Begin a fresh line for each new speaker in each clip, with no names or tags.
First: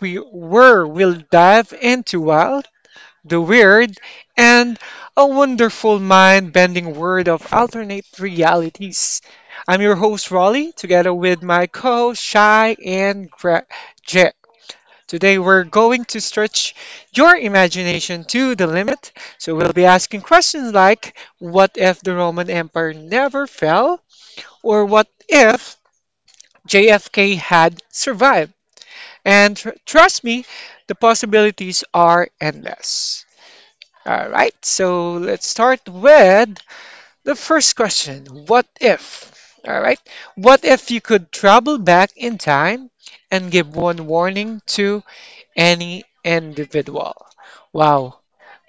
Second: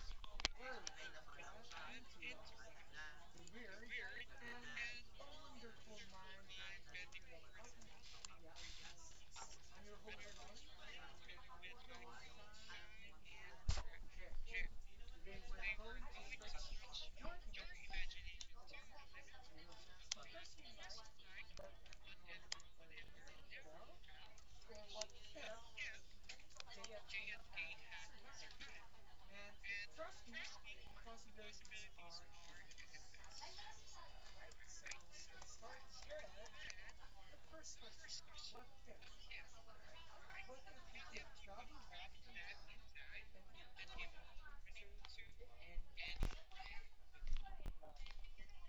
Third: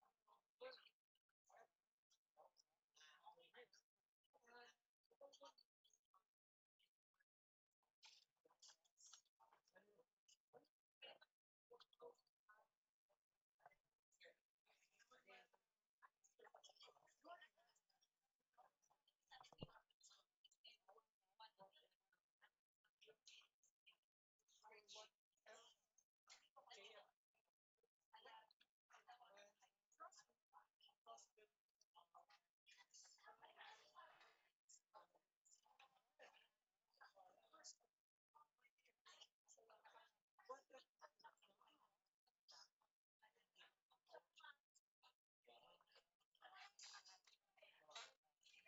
we were will dive into wild, the weird, and a wonderful mind-bending world of alternate realities. I'm your host Raleigh, together with my co-host Shai and Jet. Today we're going to stretch your imagination to the limit. So we'll be asking questions like, what if the Roman Empire never fell? Or what if JFK had survived. And trust me, the possibilities are endless. All right, so let's start with the first question. What if? All right, what if you could travel back in time and give one warning to any individual? Wow,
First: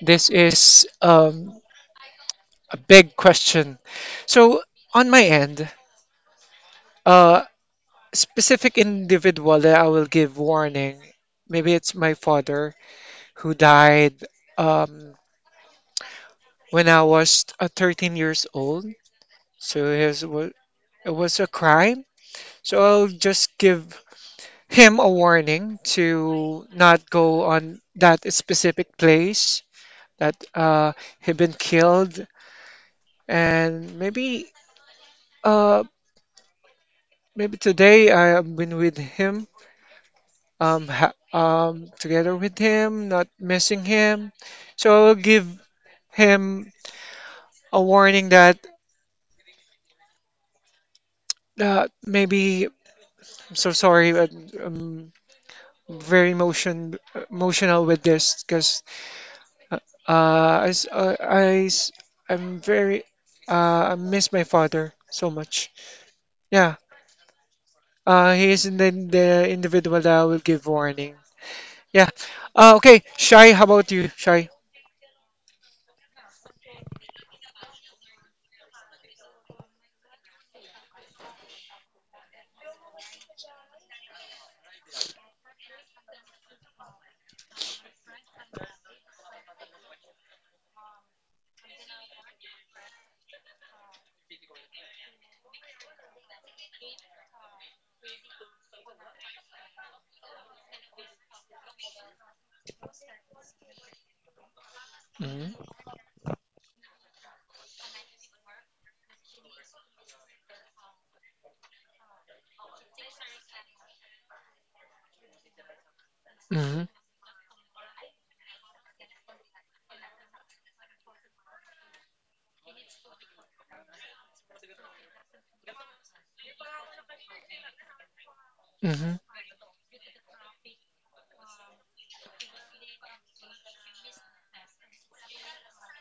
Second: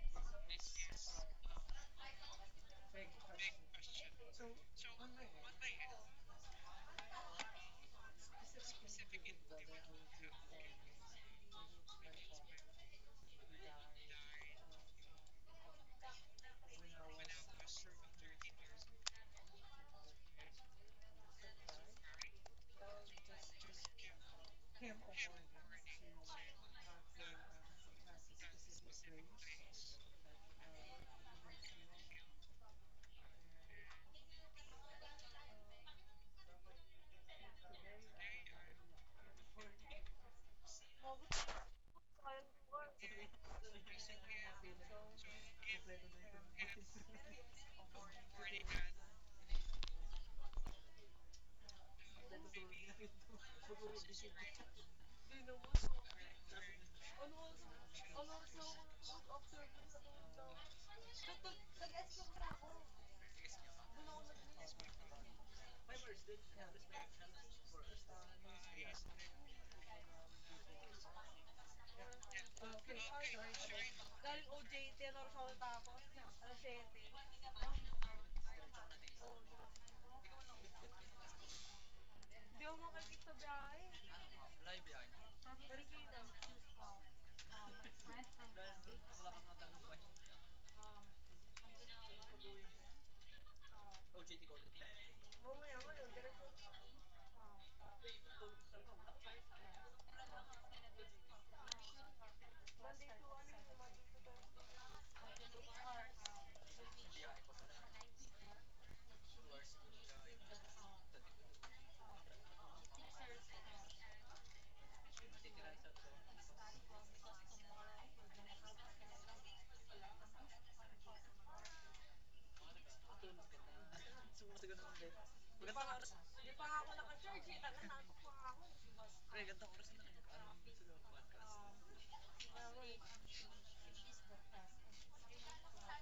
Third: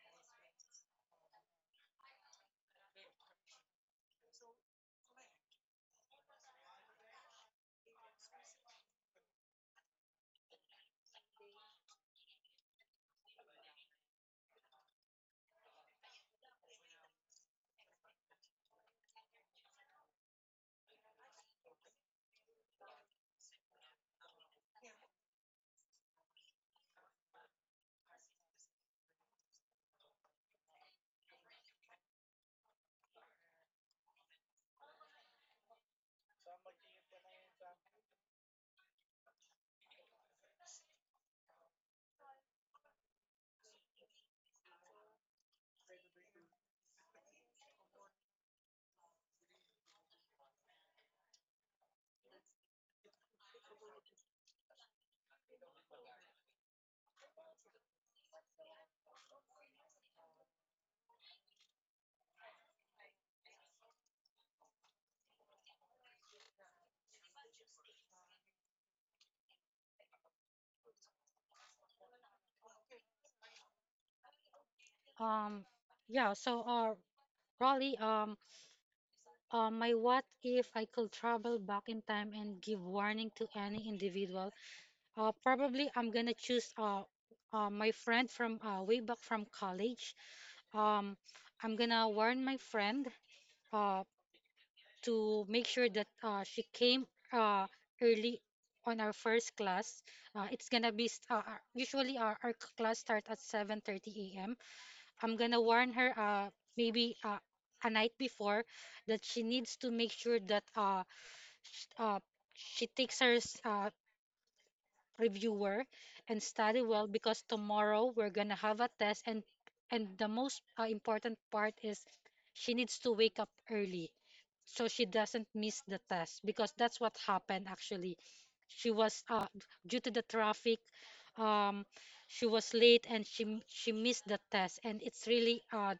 this is a big question. So, on my end, uh, specific individual that I will give warning. Maybe it's my father who died um, when I was 13 years old. So it was, it was a crime. So I'll just give him a warning to not go on that specific place that he been killed. And maybe uh, maybe today I have been with him together with him, not missing him. So I will give him a warning that maybe I'm so sorry, but I'm very emotional with this because uh, uh, I, s- uh, I s- I'm very I miss my father so much. Yeah, he is the individual that I will give warning. Yeah. Okay, Shai, how about you, Shai?
Time and give warning to any individual. Probably I'm gonna choose my friend from way back from college. Um, I'm gonna warn my friend uh, to make sure that she came uh, early on our first class. It's gonna be usually our class start at 7:30 a.m. I'm gonna
Mm-hmm.
warn her maybe a night before that she needs to make sure that sh- uh, she takes her reviewer and study
Mm-hmm.
well because tomorrow we're gonna have a test, and the most important part is she needs to wake up early so she doesn't miss the test because that's what happened actually. She
Mm-hmm.
was due to the traffic, um she was late and she missed the test, and it's really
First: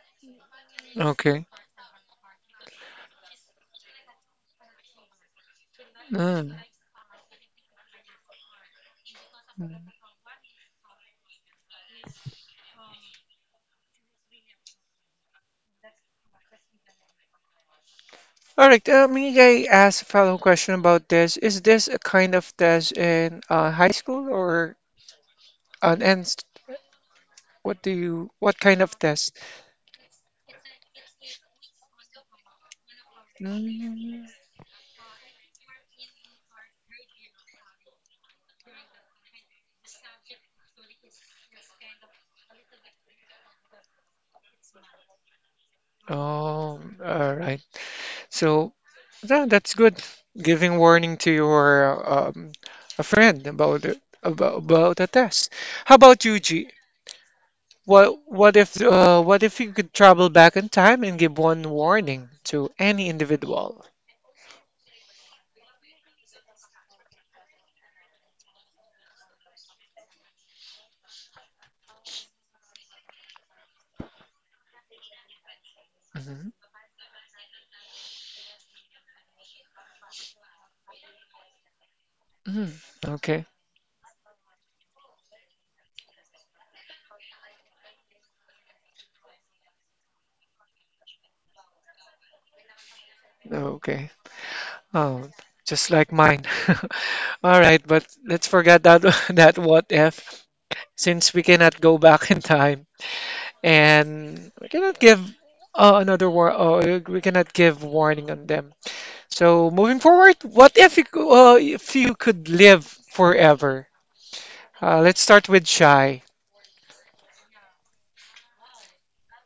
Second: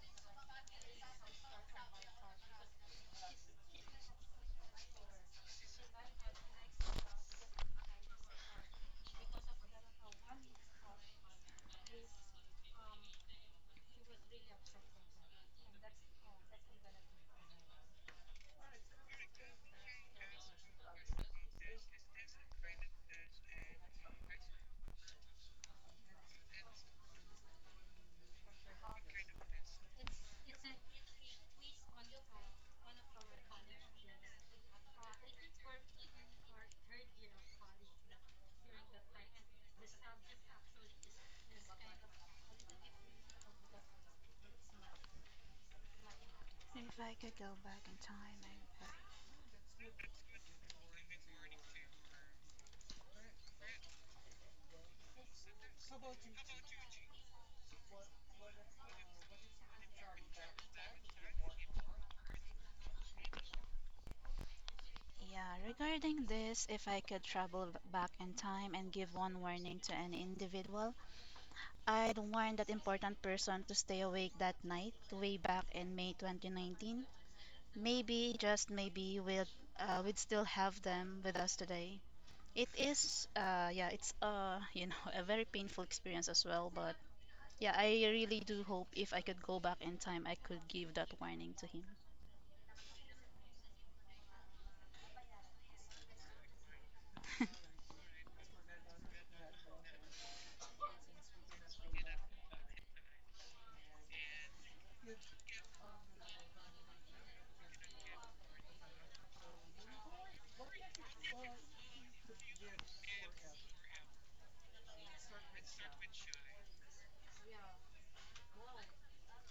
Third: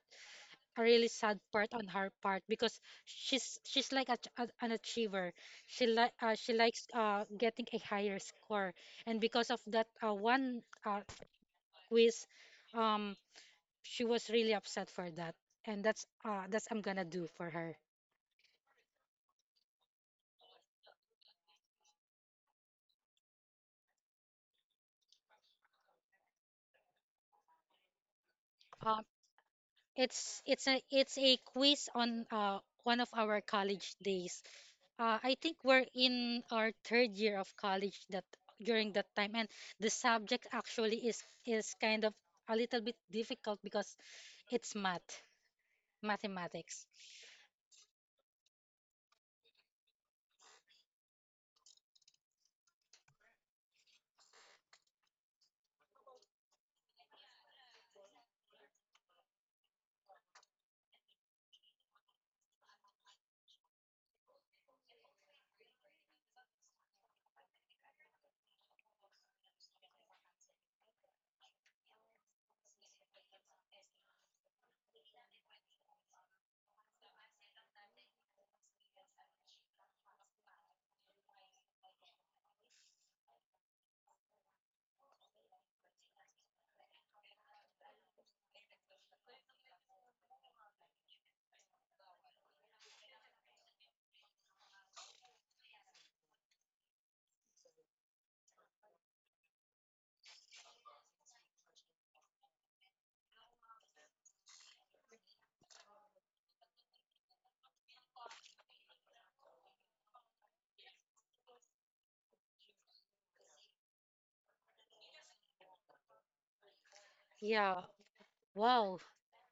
a really sad
Okay.
part on her part because she's like an achiever. She likes getting a higher score, and because of
All
that one quiz, um, she was really upset for that, and that's I'm gonna do for her.
right, may I ask a follow-up question about this? Is this a kind of test in high school or an and what do you what kind of
Um,
test?
it's a quiz on one of our college
Mm.
days. I think we're in our third year of college that during that time, and the subject actually is kind of a little bit difficult because it's math,
Oh,
mathematics.
If I
all
could go
right.
back in time,
So yeah, that's good. Giving warning to your a friend about it, about a test. How about you, G? What if you could travel back in time and give one warning to any individual?
yeah. Regarding this, if I could travel back in time and give one warning to an individual, I'd warn that important person to stay awake that night, way back in May
Mhm.
2019. Maybe, just maybe, we'd still have them with us today.
Mm. Okay.
Yeah, a very painful experience as well. But yeah, I really do hope if I could go back in time, I could give that warning to him.
Okay. Oh, just like mine. All right, but let's forget that that what if, since we cannot go back in time and we cannot give another war. We cannot give warning on them. So moving forward, what if if you could live forever? Let's start with Shy.
Yeah, wow,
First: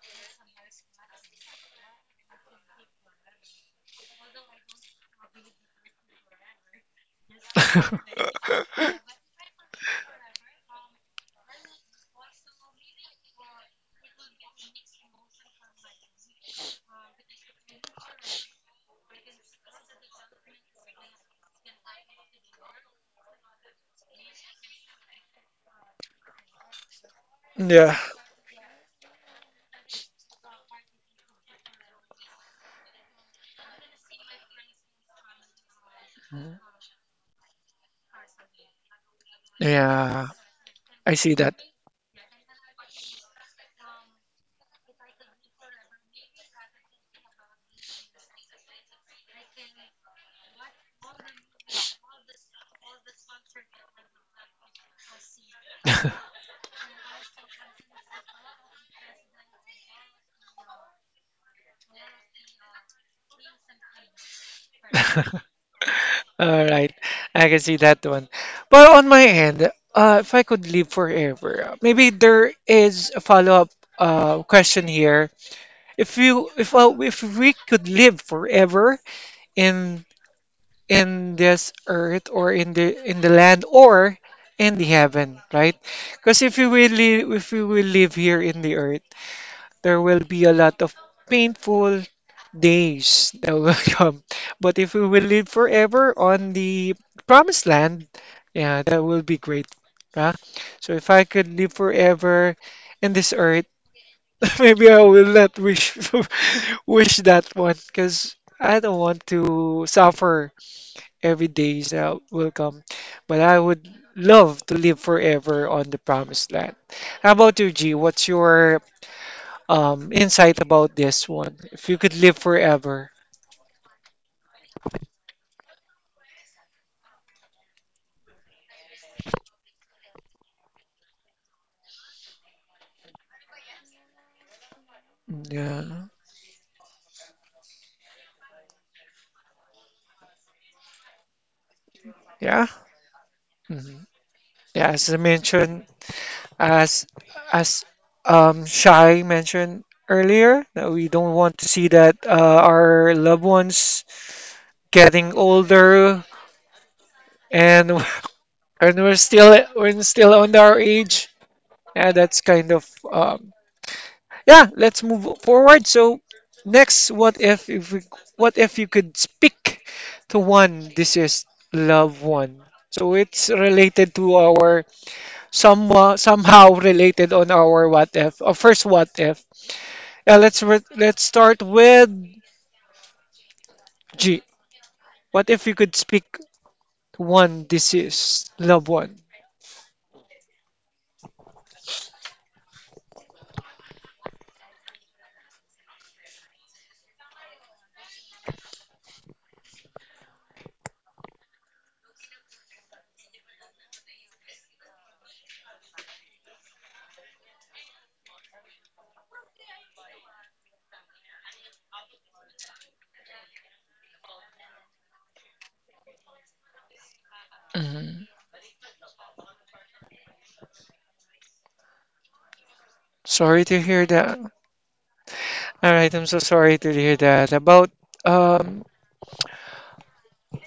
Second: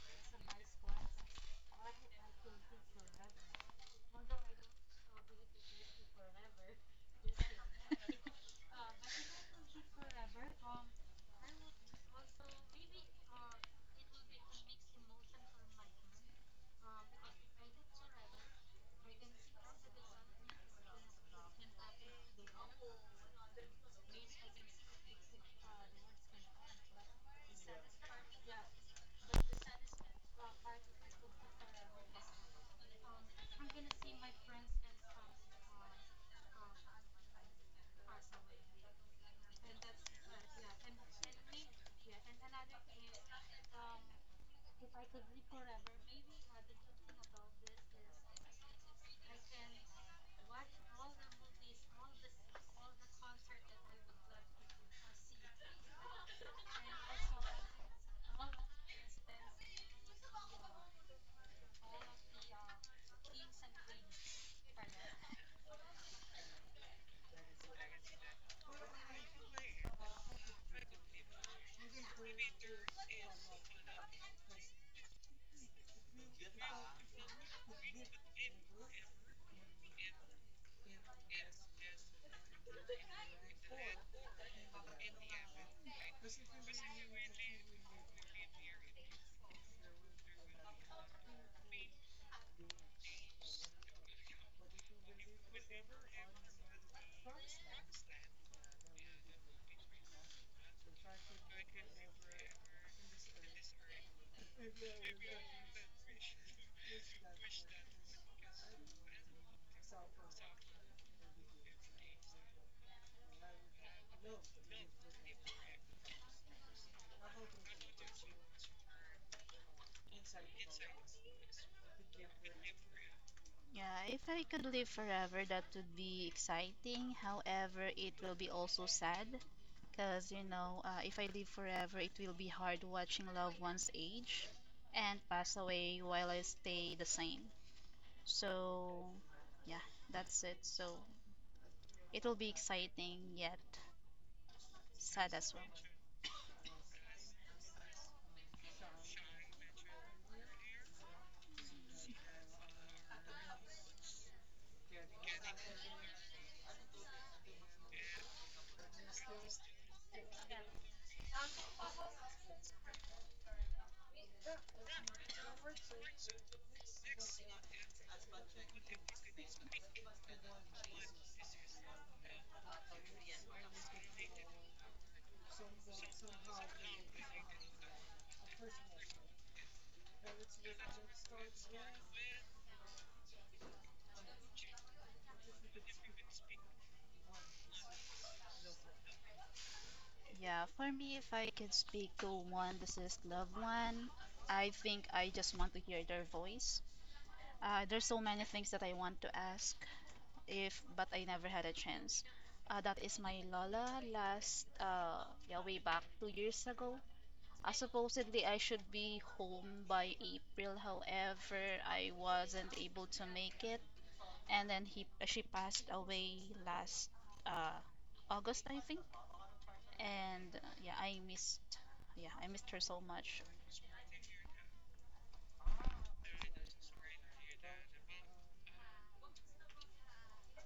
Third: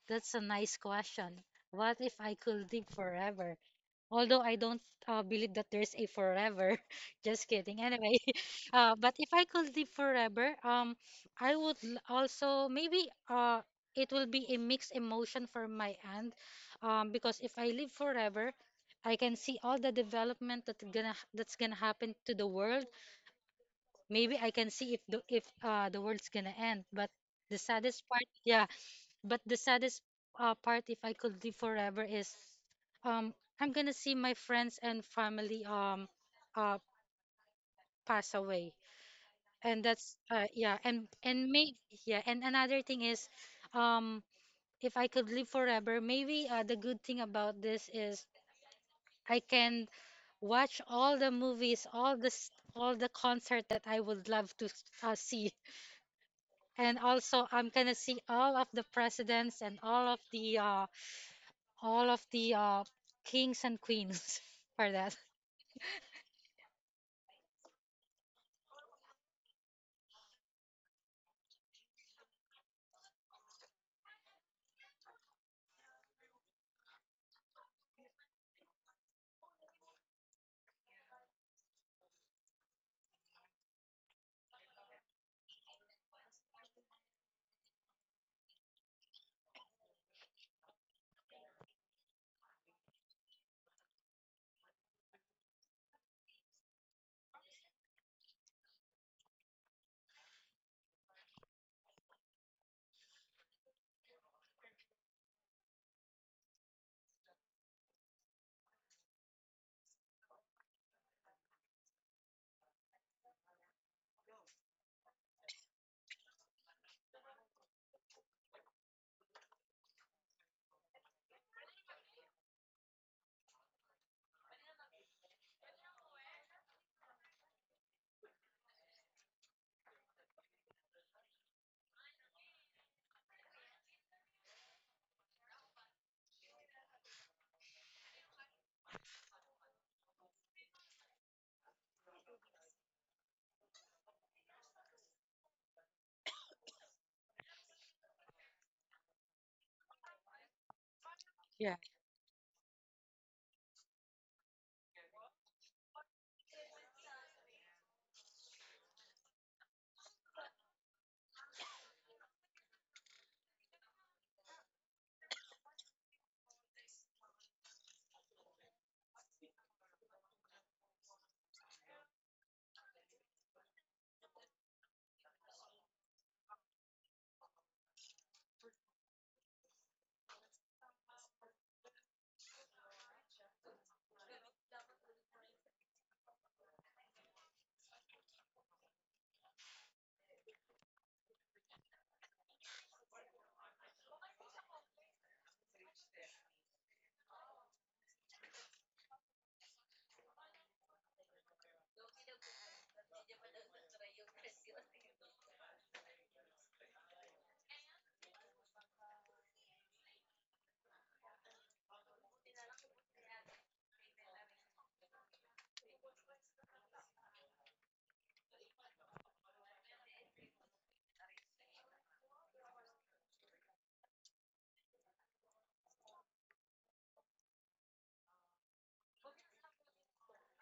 that's a nice question. What if I could live forever? Although I don't believe that there's a forever. Just kidding. Anyway, but if I could live forever, I would also maybe it will be a mixed emotion for my aunt, because if I live forever, I can see all the development that's gonna happen to the world. Maybe I can see if the world's gonna end. But the
Yeah.
saddest part, yeah, but the saddest part, if I could live forever, is, um, I'm gonna see my friends and family
Mhm.
uh pass away, and that's
Yeah,
yeah, and
I see
and
that.
may yeah, and another thing is, um if I could live forever, maybe the good thing about this is I can watch all the movies, all the concert that I would love to see, and also I'm gonna see all of the presidents and all of the kings and queens for that.
All right, I can see that one. But on my end, if I could live forever, maybe there is a follow-up question here. If you, if we could live forever in this earth or in the land or in the heaven, right? Because if we will live here in the earth, there will be a lot of painful days that will come. But if we will live forever on the promised land, yeah, that will be great. Huh? So if I could live forever in this earth, maybe I will not wish wish that one because I don't want to suffer every day that will come. But I would love to live forever on the promised land. How about you, G? What's your insight about this one. If you could live forever,
Yeah, if I could live forever, that would be exciting. However, it will be also sad because, you know, if I live forever, it will be hard watching loved ones age and pass away
yeah,
while I stay the same. So, yeah, that's it. So, it will be
yeah,
exciting yet
hmm yeah. As I
sad as well.
mentioned, as as Shai mentioned earlier, that we don't want to
Yeah.
see that our loved ones getting older and and we're still on our age. Yeah, that's kind of yeah let's move forward so next what if what if you could speak to one this is loved one so it's related to our somewhat somehow related on our what if first what if yeah let's start with G what if you could speak to one this is loved one.
Yeah, for me, if I could speak to one deceased loved one, I think I just want to hear their voice. There's so many things that I want to ask, if but I never had a chance. That is my Lola last yeah way back 2 years ago. Supposedly I should be home by April. However, I wasn't able to make it, and then he she passed away last uh
Mhm.
August I think. And yeah, I missed her so much.
Sorry to hear that. All right, I'm so sorry to hear that about um.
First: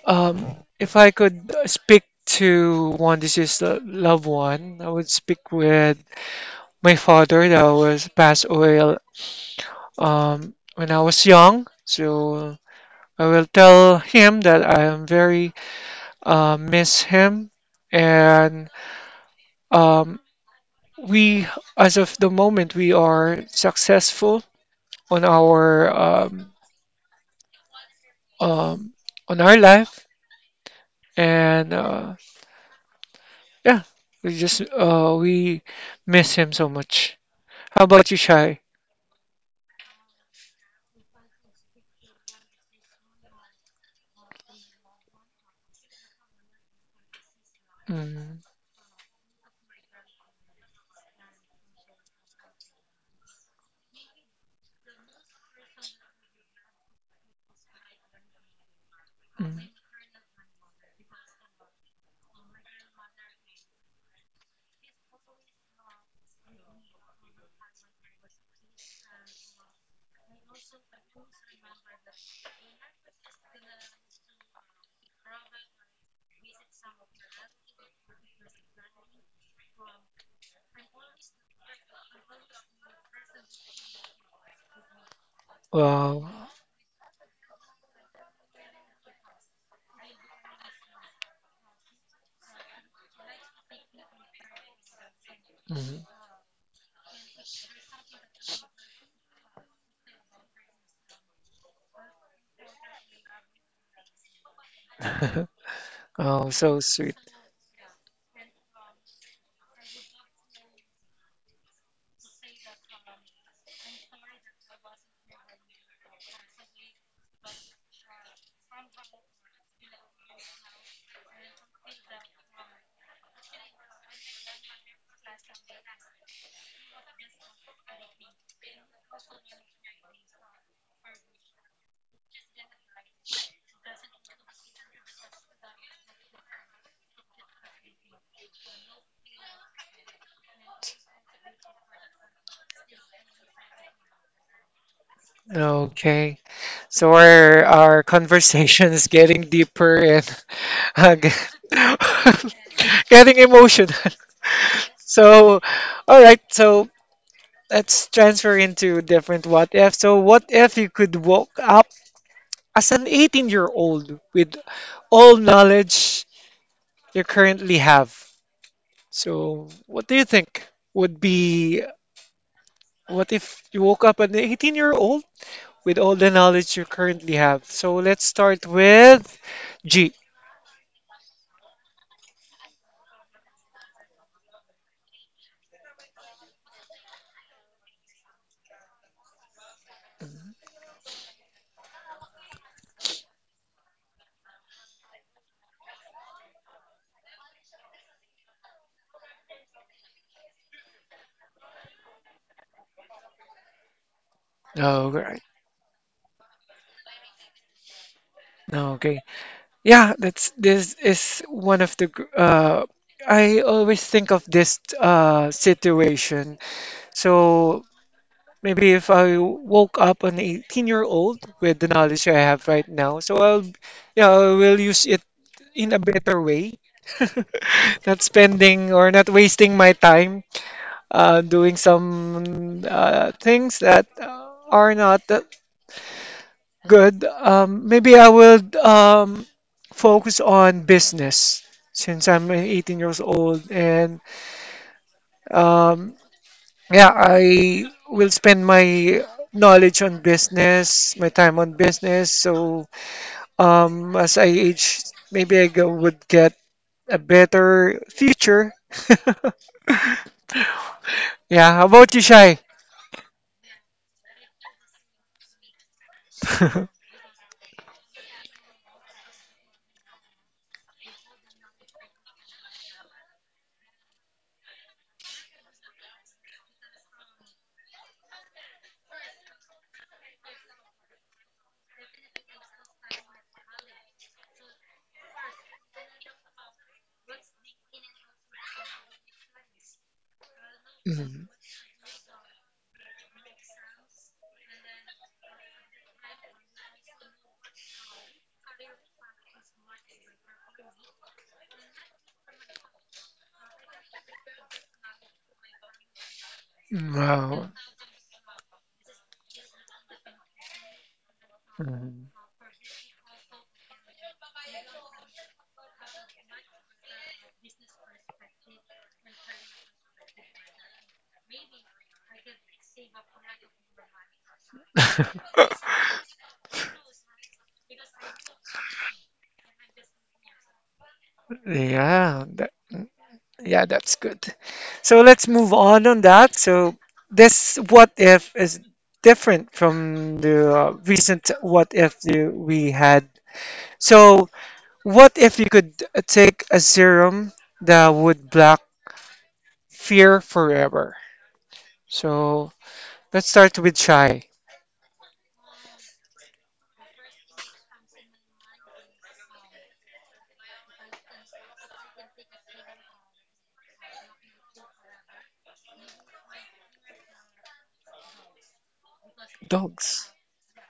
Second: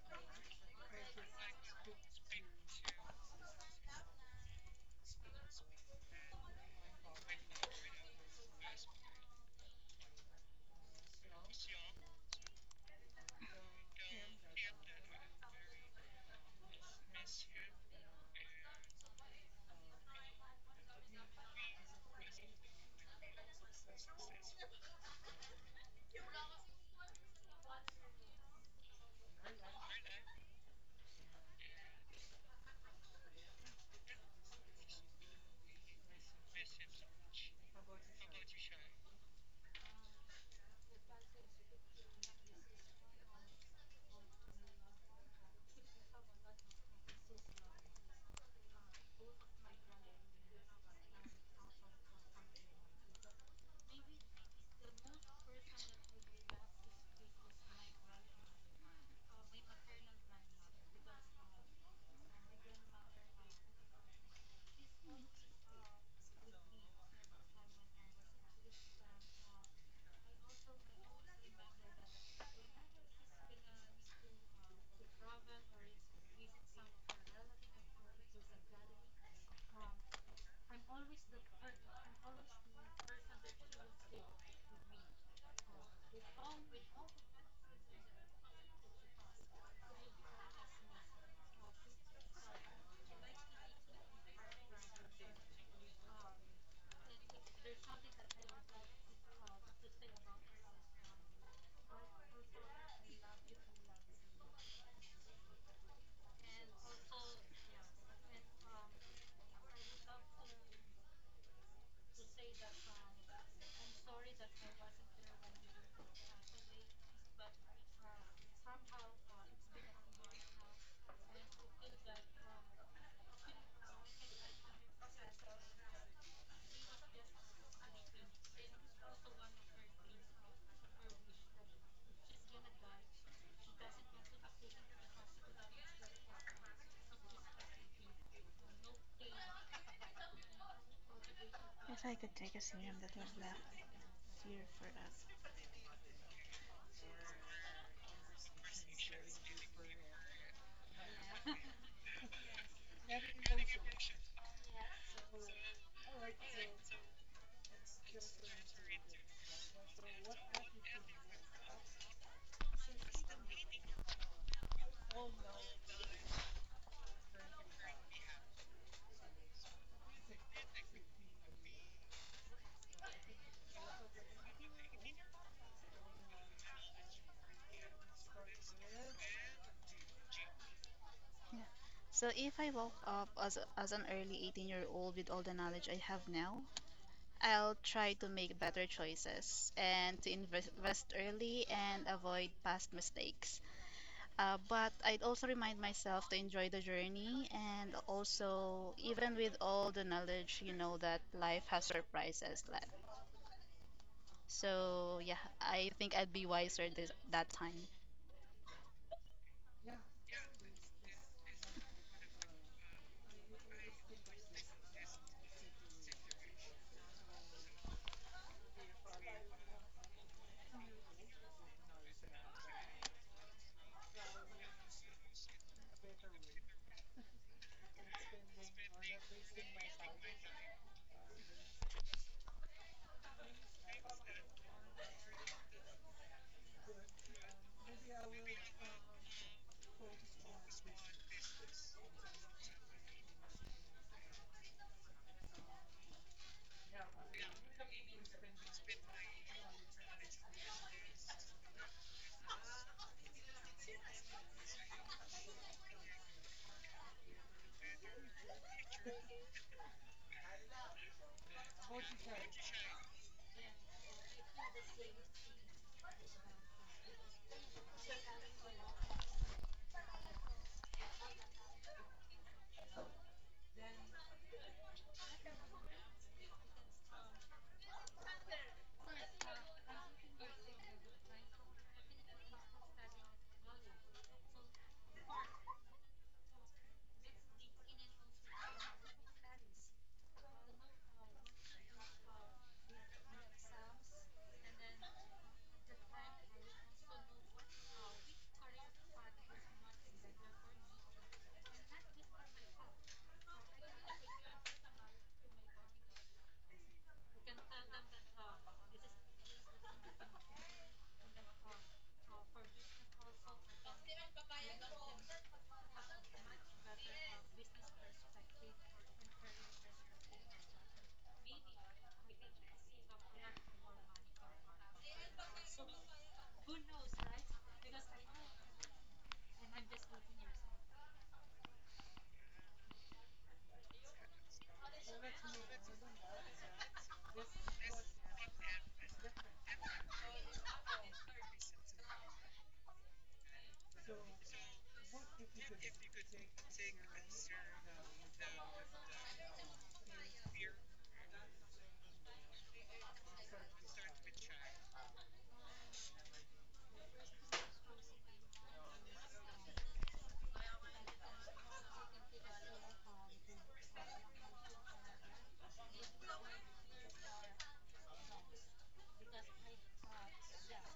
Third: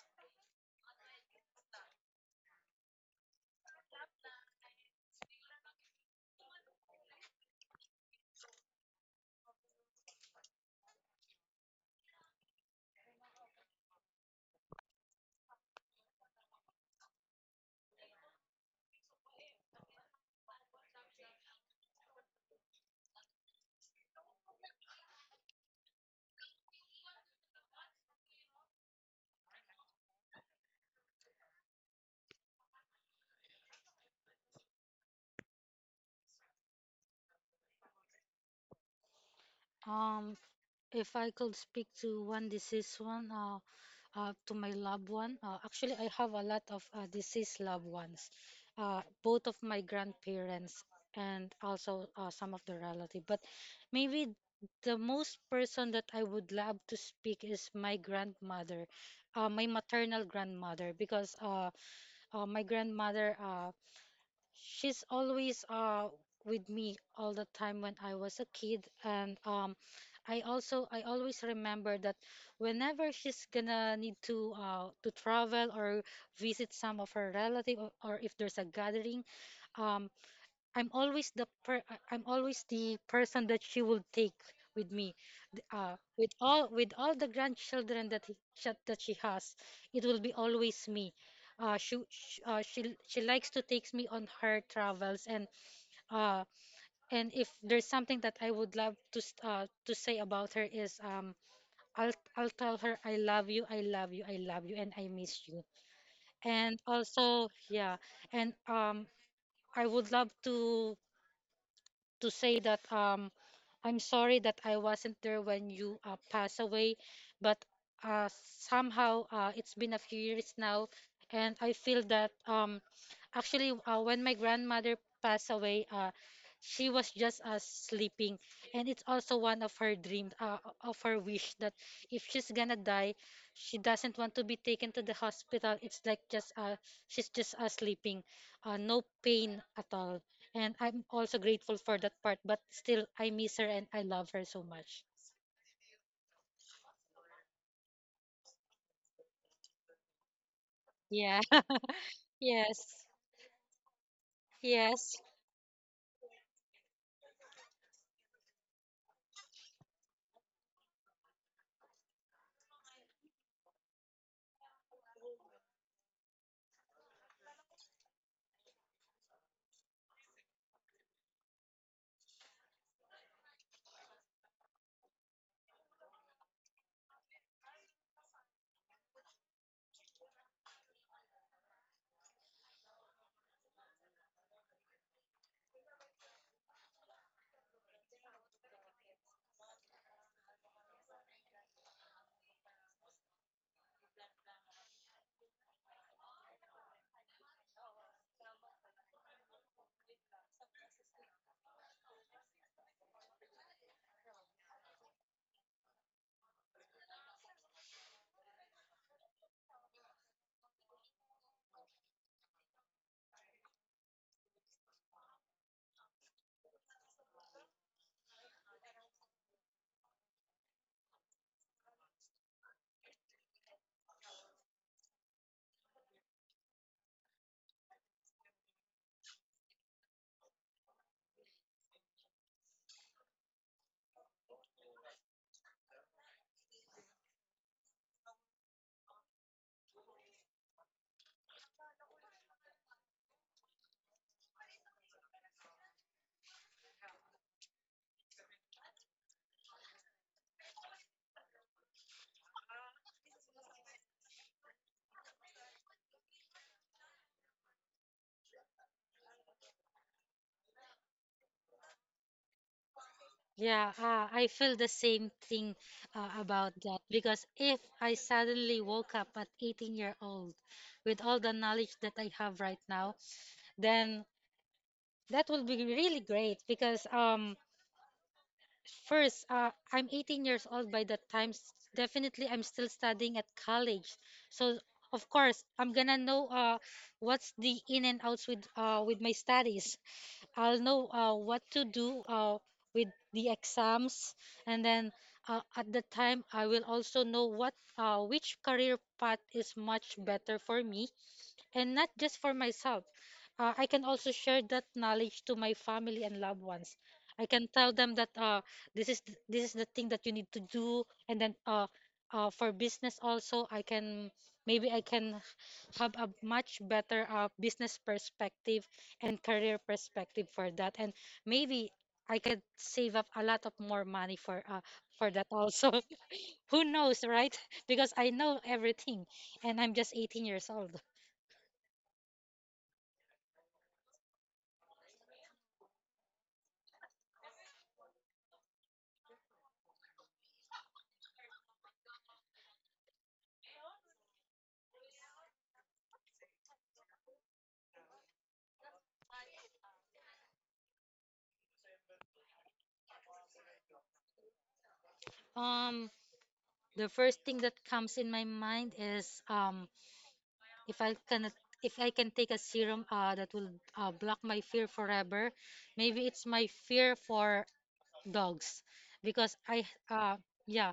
If I could speak to one deceased loved one, I would speak with my father that was passed away when I was young. So I will tell him that I am very miss him, and um, we, as of the moment, we are successful on our um, um, on our life, and yeah, we just we miss him so much. How about you, Shy?
Um, if I could speak to one deceased one, to my loved one, actually, I have a lot of deceased loved ones,
Mm,
both of my grandparents and also some of the relative. But maybe the most person that I would love to speak is my grandmother, my
mm.
maternal grandmother, because my grandmother. She's always with me all the time when I was a kid, and I always remember that whenever she's gonna need to travel or visit some of her relative, or if there's a gathering, um I'm always the person that she will take with me. Ah,
Wow.
with all the grandchildren that that she has, it will be always me. She likes to takes me on her travels,
Mm.
uh and if there's something that I would love to say about her is, I'll tell her I love you, I love you, I love you, and I miss you.
Oh,
And
so sweet.
also yeah, and I would love to say that, I'm sorry that I wasn't there when you passed away, but uh, somehow it's been a few years now, and I feel that, actually when my grandmother passed away, she was just sleeping, and it's also one of her dreams, of her wish, that if she's gonna die, she doesn't want to be taken to the hospital. It's like, just she's just sleeping, no pain at all, and I'm also grateful for
If I
that
could
part,
take a
but
serum
still,
that was
I miss her
left
and I love her
here
so
for
much.
Okay. So our conversation is getting deeper and uh,
Yeah.
us.
get-
Yes.
getting emotional.
Yes.
So, all right. So let's transfer into different what if. So what if you could woke up as an 18-year-old with all knowledge you currently have? So what do you think would be. What if you woke up an 18-year-old with all the knowledge you currently have? So let's start with G.
Yeah. So if I woke up as as an early 18-year-old with all the knowledge I have now, I'll try to make better choices and to invest early and avoid past mistakes. But I'd also remind myself to enjoy the journey and also even with all the knowledge, you know that life has surprises left.
Oh,
So yeah,
right.
I think I'd be wiser this that time.
No, okay. Yeah, that's this is one of the I always think of this situation. So maybe if I woke up an 18-year-old with the knowledge I have right now, so I will use it in a better way, not spending or not wasting my time doing some things that are not that good, maybe I would focus on business since I'm 18 years old. And um, yeah, I will spend my knowledge on business, my time on business. So as I age, maybe would get a better future. Yeah, how about you, Shai?
Yeah. I feel the same thing about that because if I suddenly woke up at 18-year-old with all the knowledge that I have right now, then that would be really great because, first, I'm 18 years old by that time. Definitely, I'm still studying at college. So, of course, I'm gonna know what's the in and outs with my studies. I'll know what to do with the exams, and then at the time, I will also know what which career path is much better for me, and not just for myself. I can also share that knowledge to my family and loved ones. I can
Mm,
tell them that, this is the thing that you need to do, and then
wow.
for business also, I can maybe I can have a much better business perspective and career perspective for that, and maybe I could save up a lot of more money for that also. Who knows, right? Because I know everything, and I'm just 18 years old.
Yeah, that, yeah, that's good. So let's move on that. So this what if is different from the recent what if we had. So what if you could take a serum that would block fear forever? So let's start with Shy.
Um, The first thing that comes in my mind is, if I can if I can take a serum that will block my fear forever, maybe it's my fear for dogs, because I,
Dogs.
yeah,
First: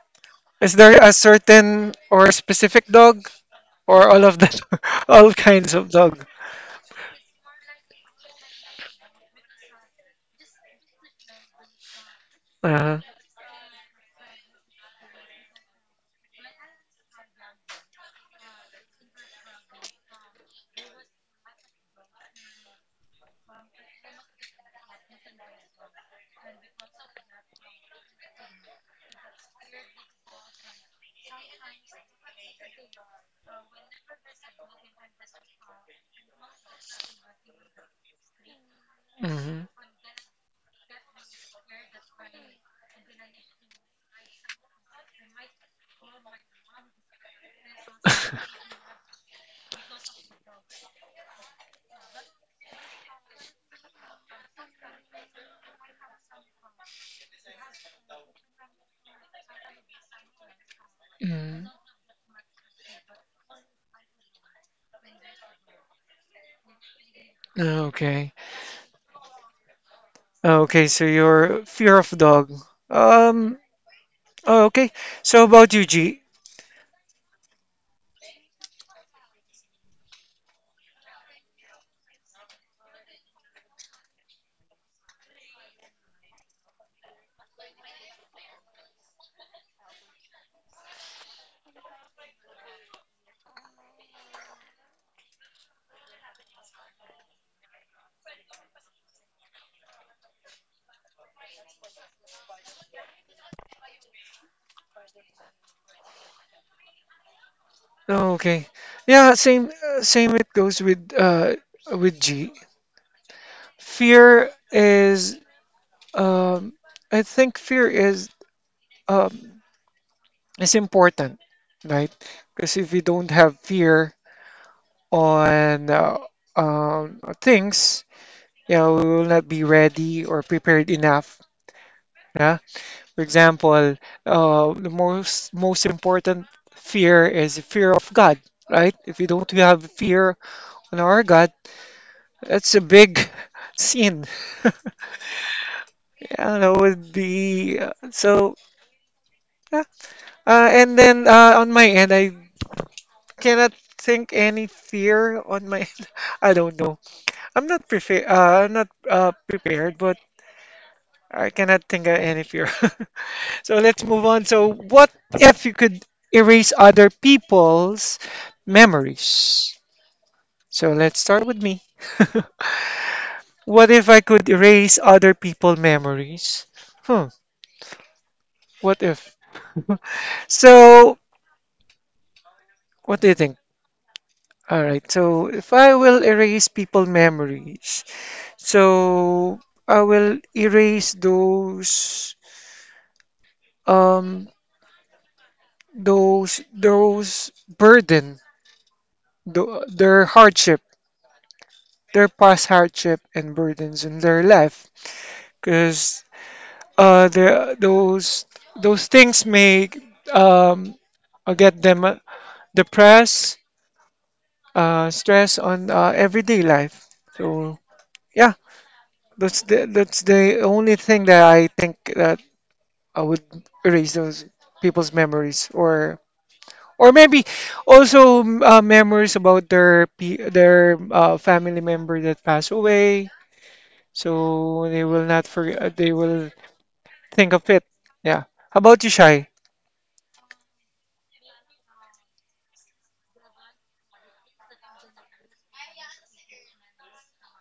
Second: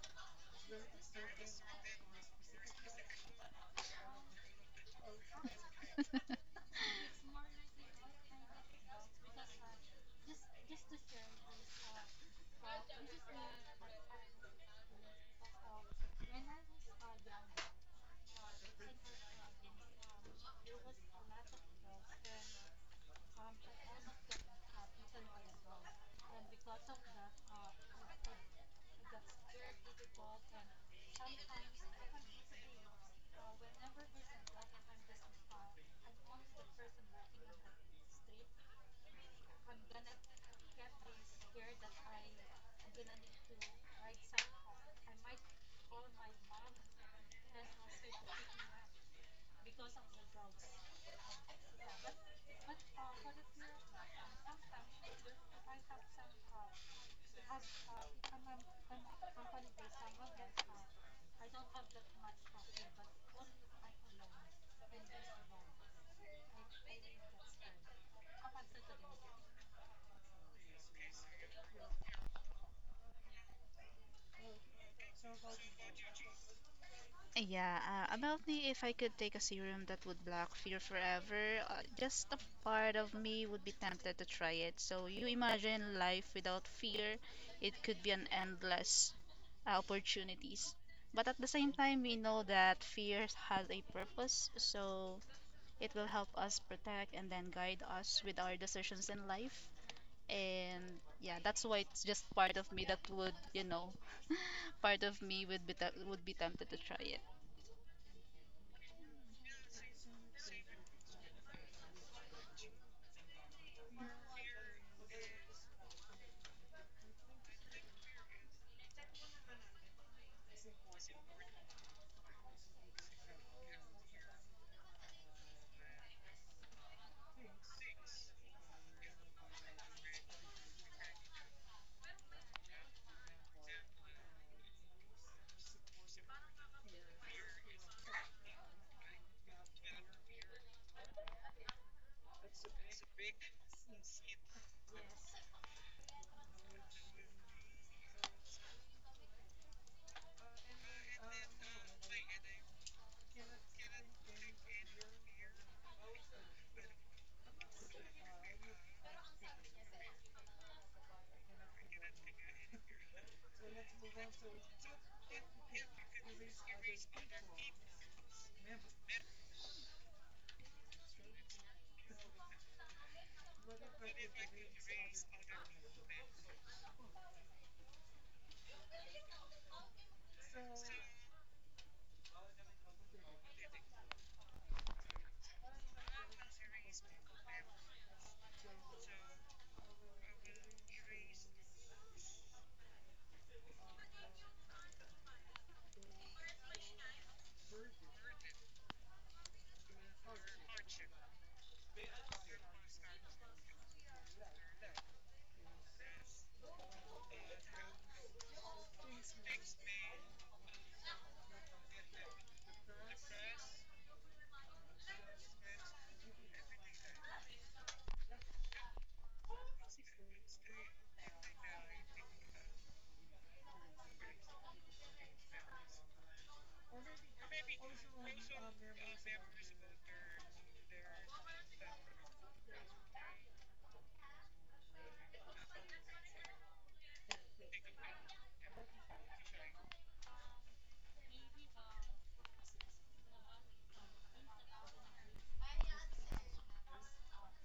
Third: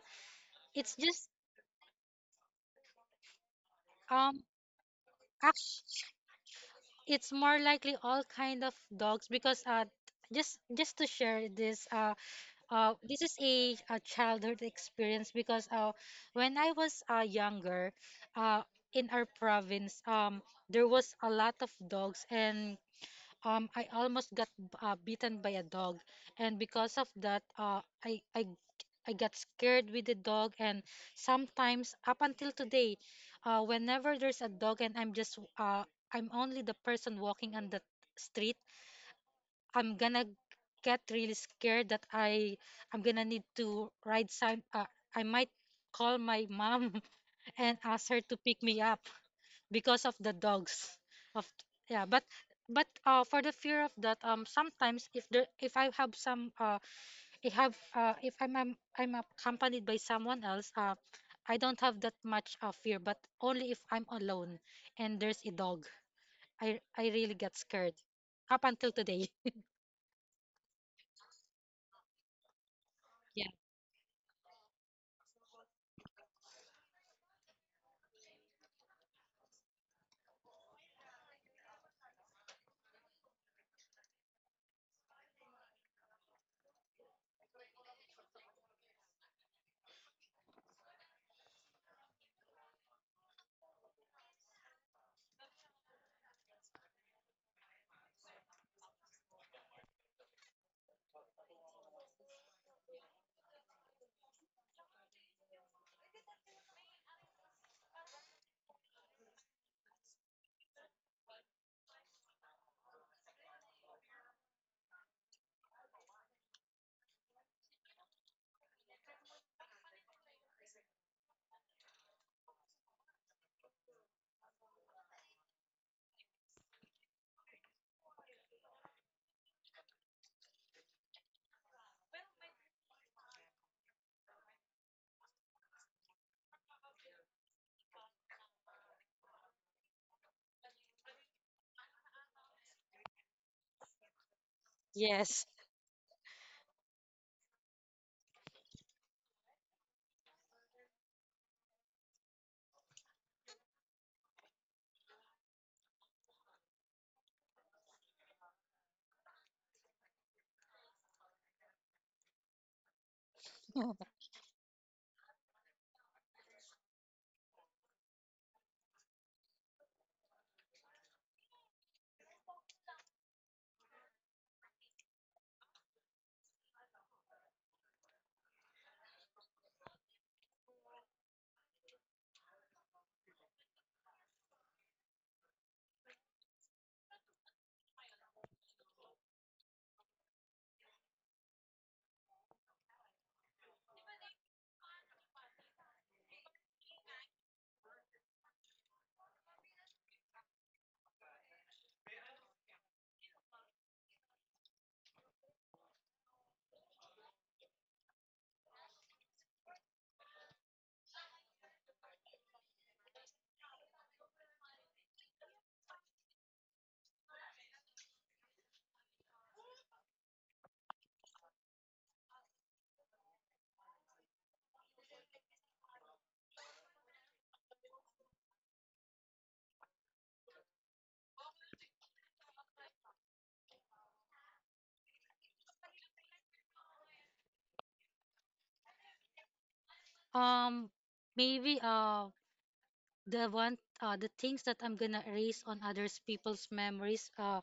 Is
it's
there a
just
certain or specific dog or all of
um
that, all kinds of
actually,
dog.
it's more likely all kind of dogs because just to share this,
Uh,
this is a childhood experience because when I was younger, uh, in our province, there was a lot of dogs, and I almost got bitten by a dog, and because of that, I got scared with the dog, and sometimes up until today, whenever there's a dog and I'm only the person walking on the street,
mm-hmm.
I'm gonna get really scared that I'm gonna need to ride some, I might call my mom and ask her to pick me up because of the dogs. Of Yeah, but for the fear of that, sometimes if I have some I have if I'm I'm accompanied by someone else, I
Mm,
don't have that much fear, but only if I'm alone and there's a dog, I really get scared
okay.
up until today.
Okay, so your fear of dog.
Yeah.
Um, oh, okay. So about you, G.
Yeah, about me, if I could take a serum that would block fear forever, just a part of me would be tempted to try it. So you imagine life without fear, it could be an endless opportunities. But at the same time, we know that fear has a purpose, so it will help us protect and then guide us with our decisions in life. And yeah, that's why it's just part of me that would, you know, part of me would be would be tempted to try
Oh, okay. Yeah, same it goes with G. Fear is um I think fear um is important, right? Because if you don't have fear on things, you know, we will not be ready or prepared enough. Yeah? For example, the most important fear is the fear of God, right? If we don't have fear on our God, that's a big sin.
Yes.
And it would be so. Yeah. And then on my end, I cannot think any fear on my. I don't know. I'm not prepared. I'm not prepared, but I cannot think of any fear. So let's move on. So, what if you could erase other people's memories? So, let's start with me. What if I could erase other people's memories? Hmm, what if? So, what do you think? All right, so if I will erase people memories, so I will erase um those burden, their hardship their past hardship and burdens in their life because uh, the, those those things may um, get them depressed, stress on everyday life. So yeah, that's the only thing that I think that I would erase those people's memories or. Or maybe also memories about their family member that passed away, so they will not forget. They will think of it. Yeah. How about you, Shy?
Um, Maybe the one the things that I'm gonna erase on others people's memories.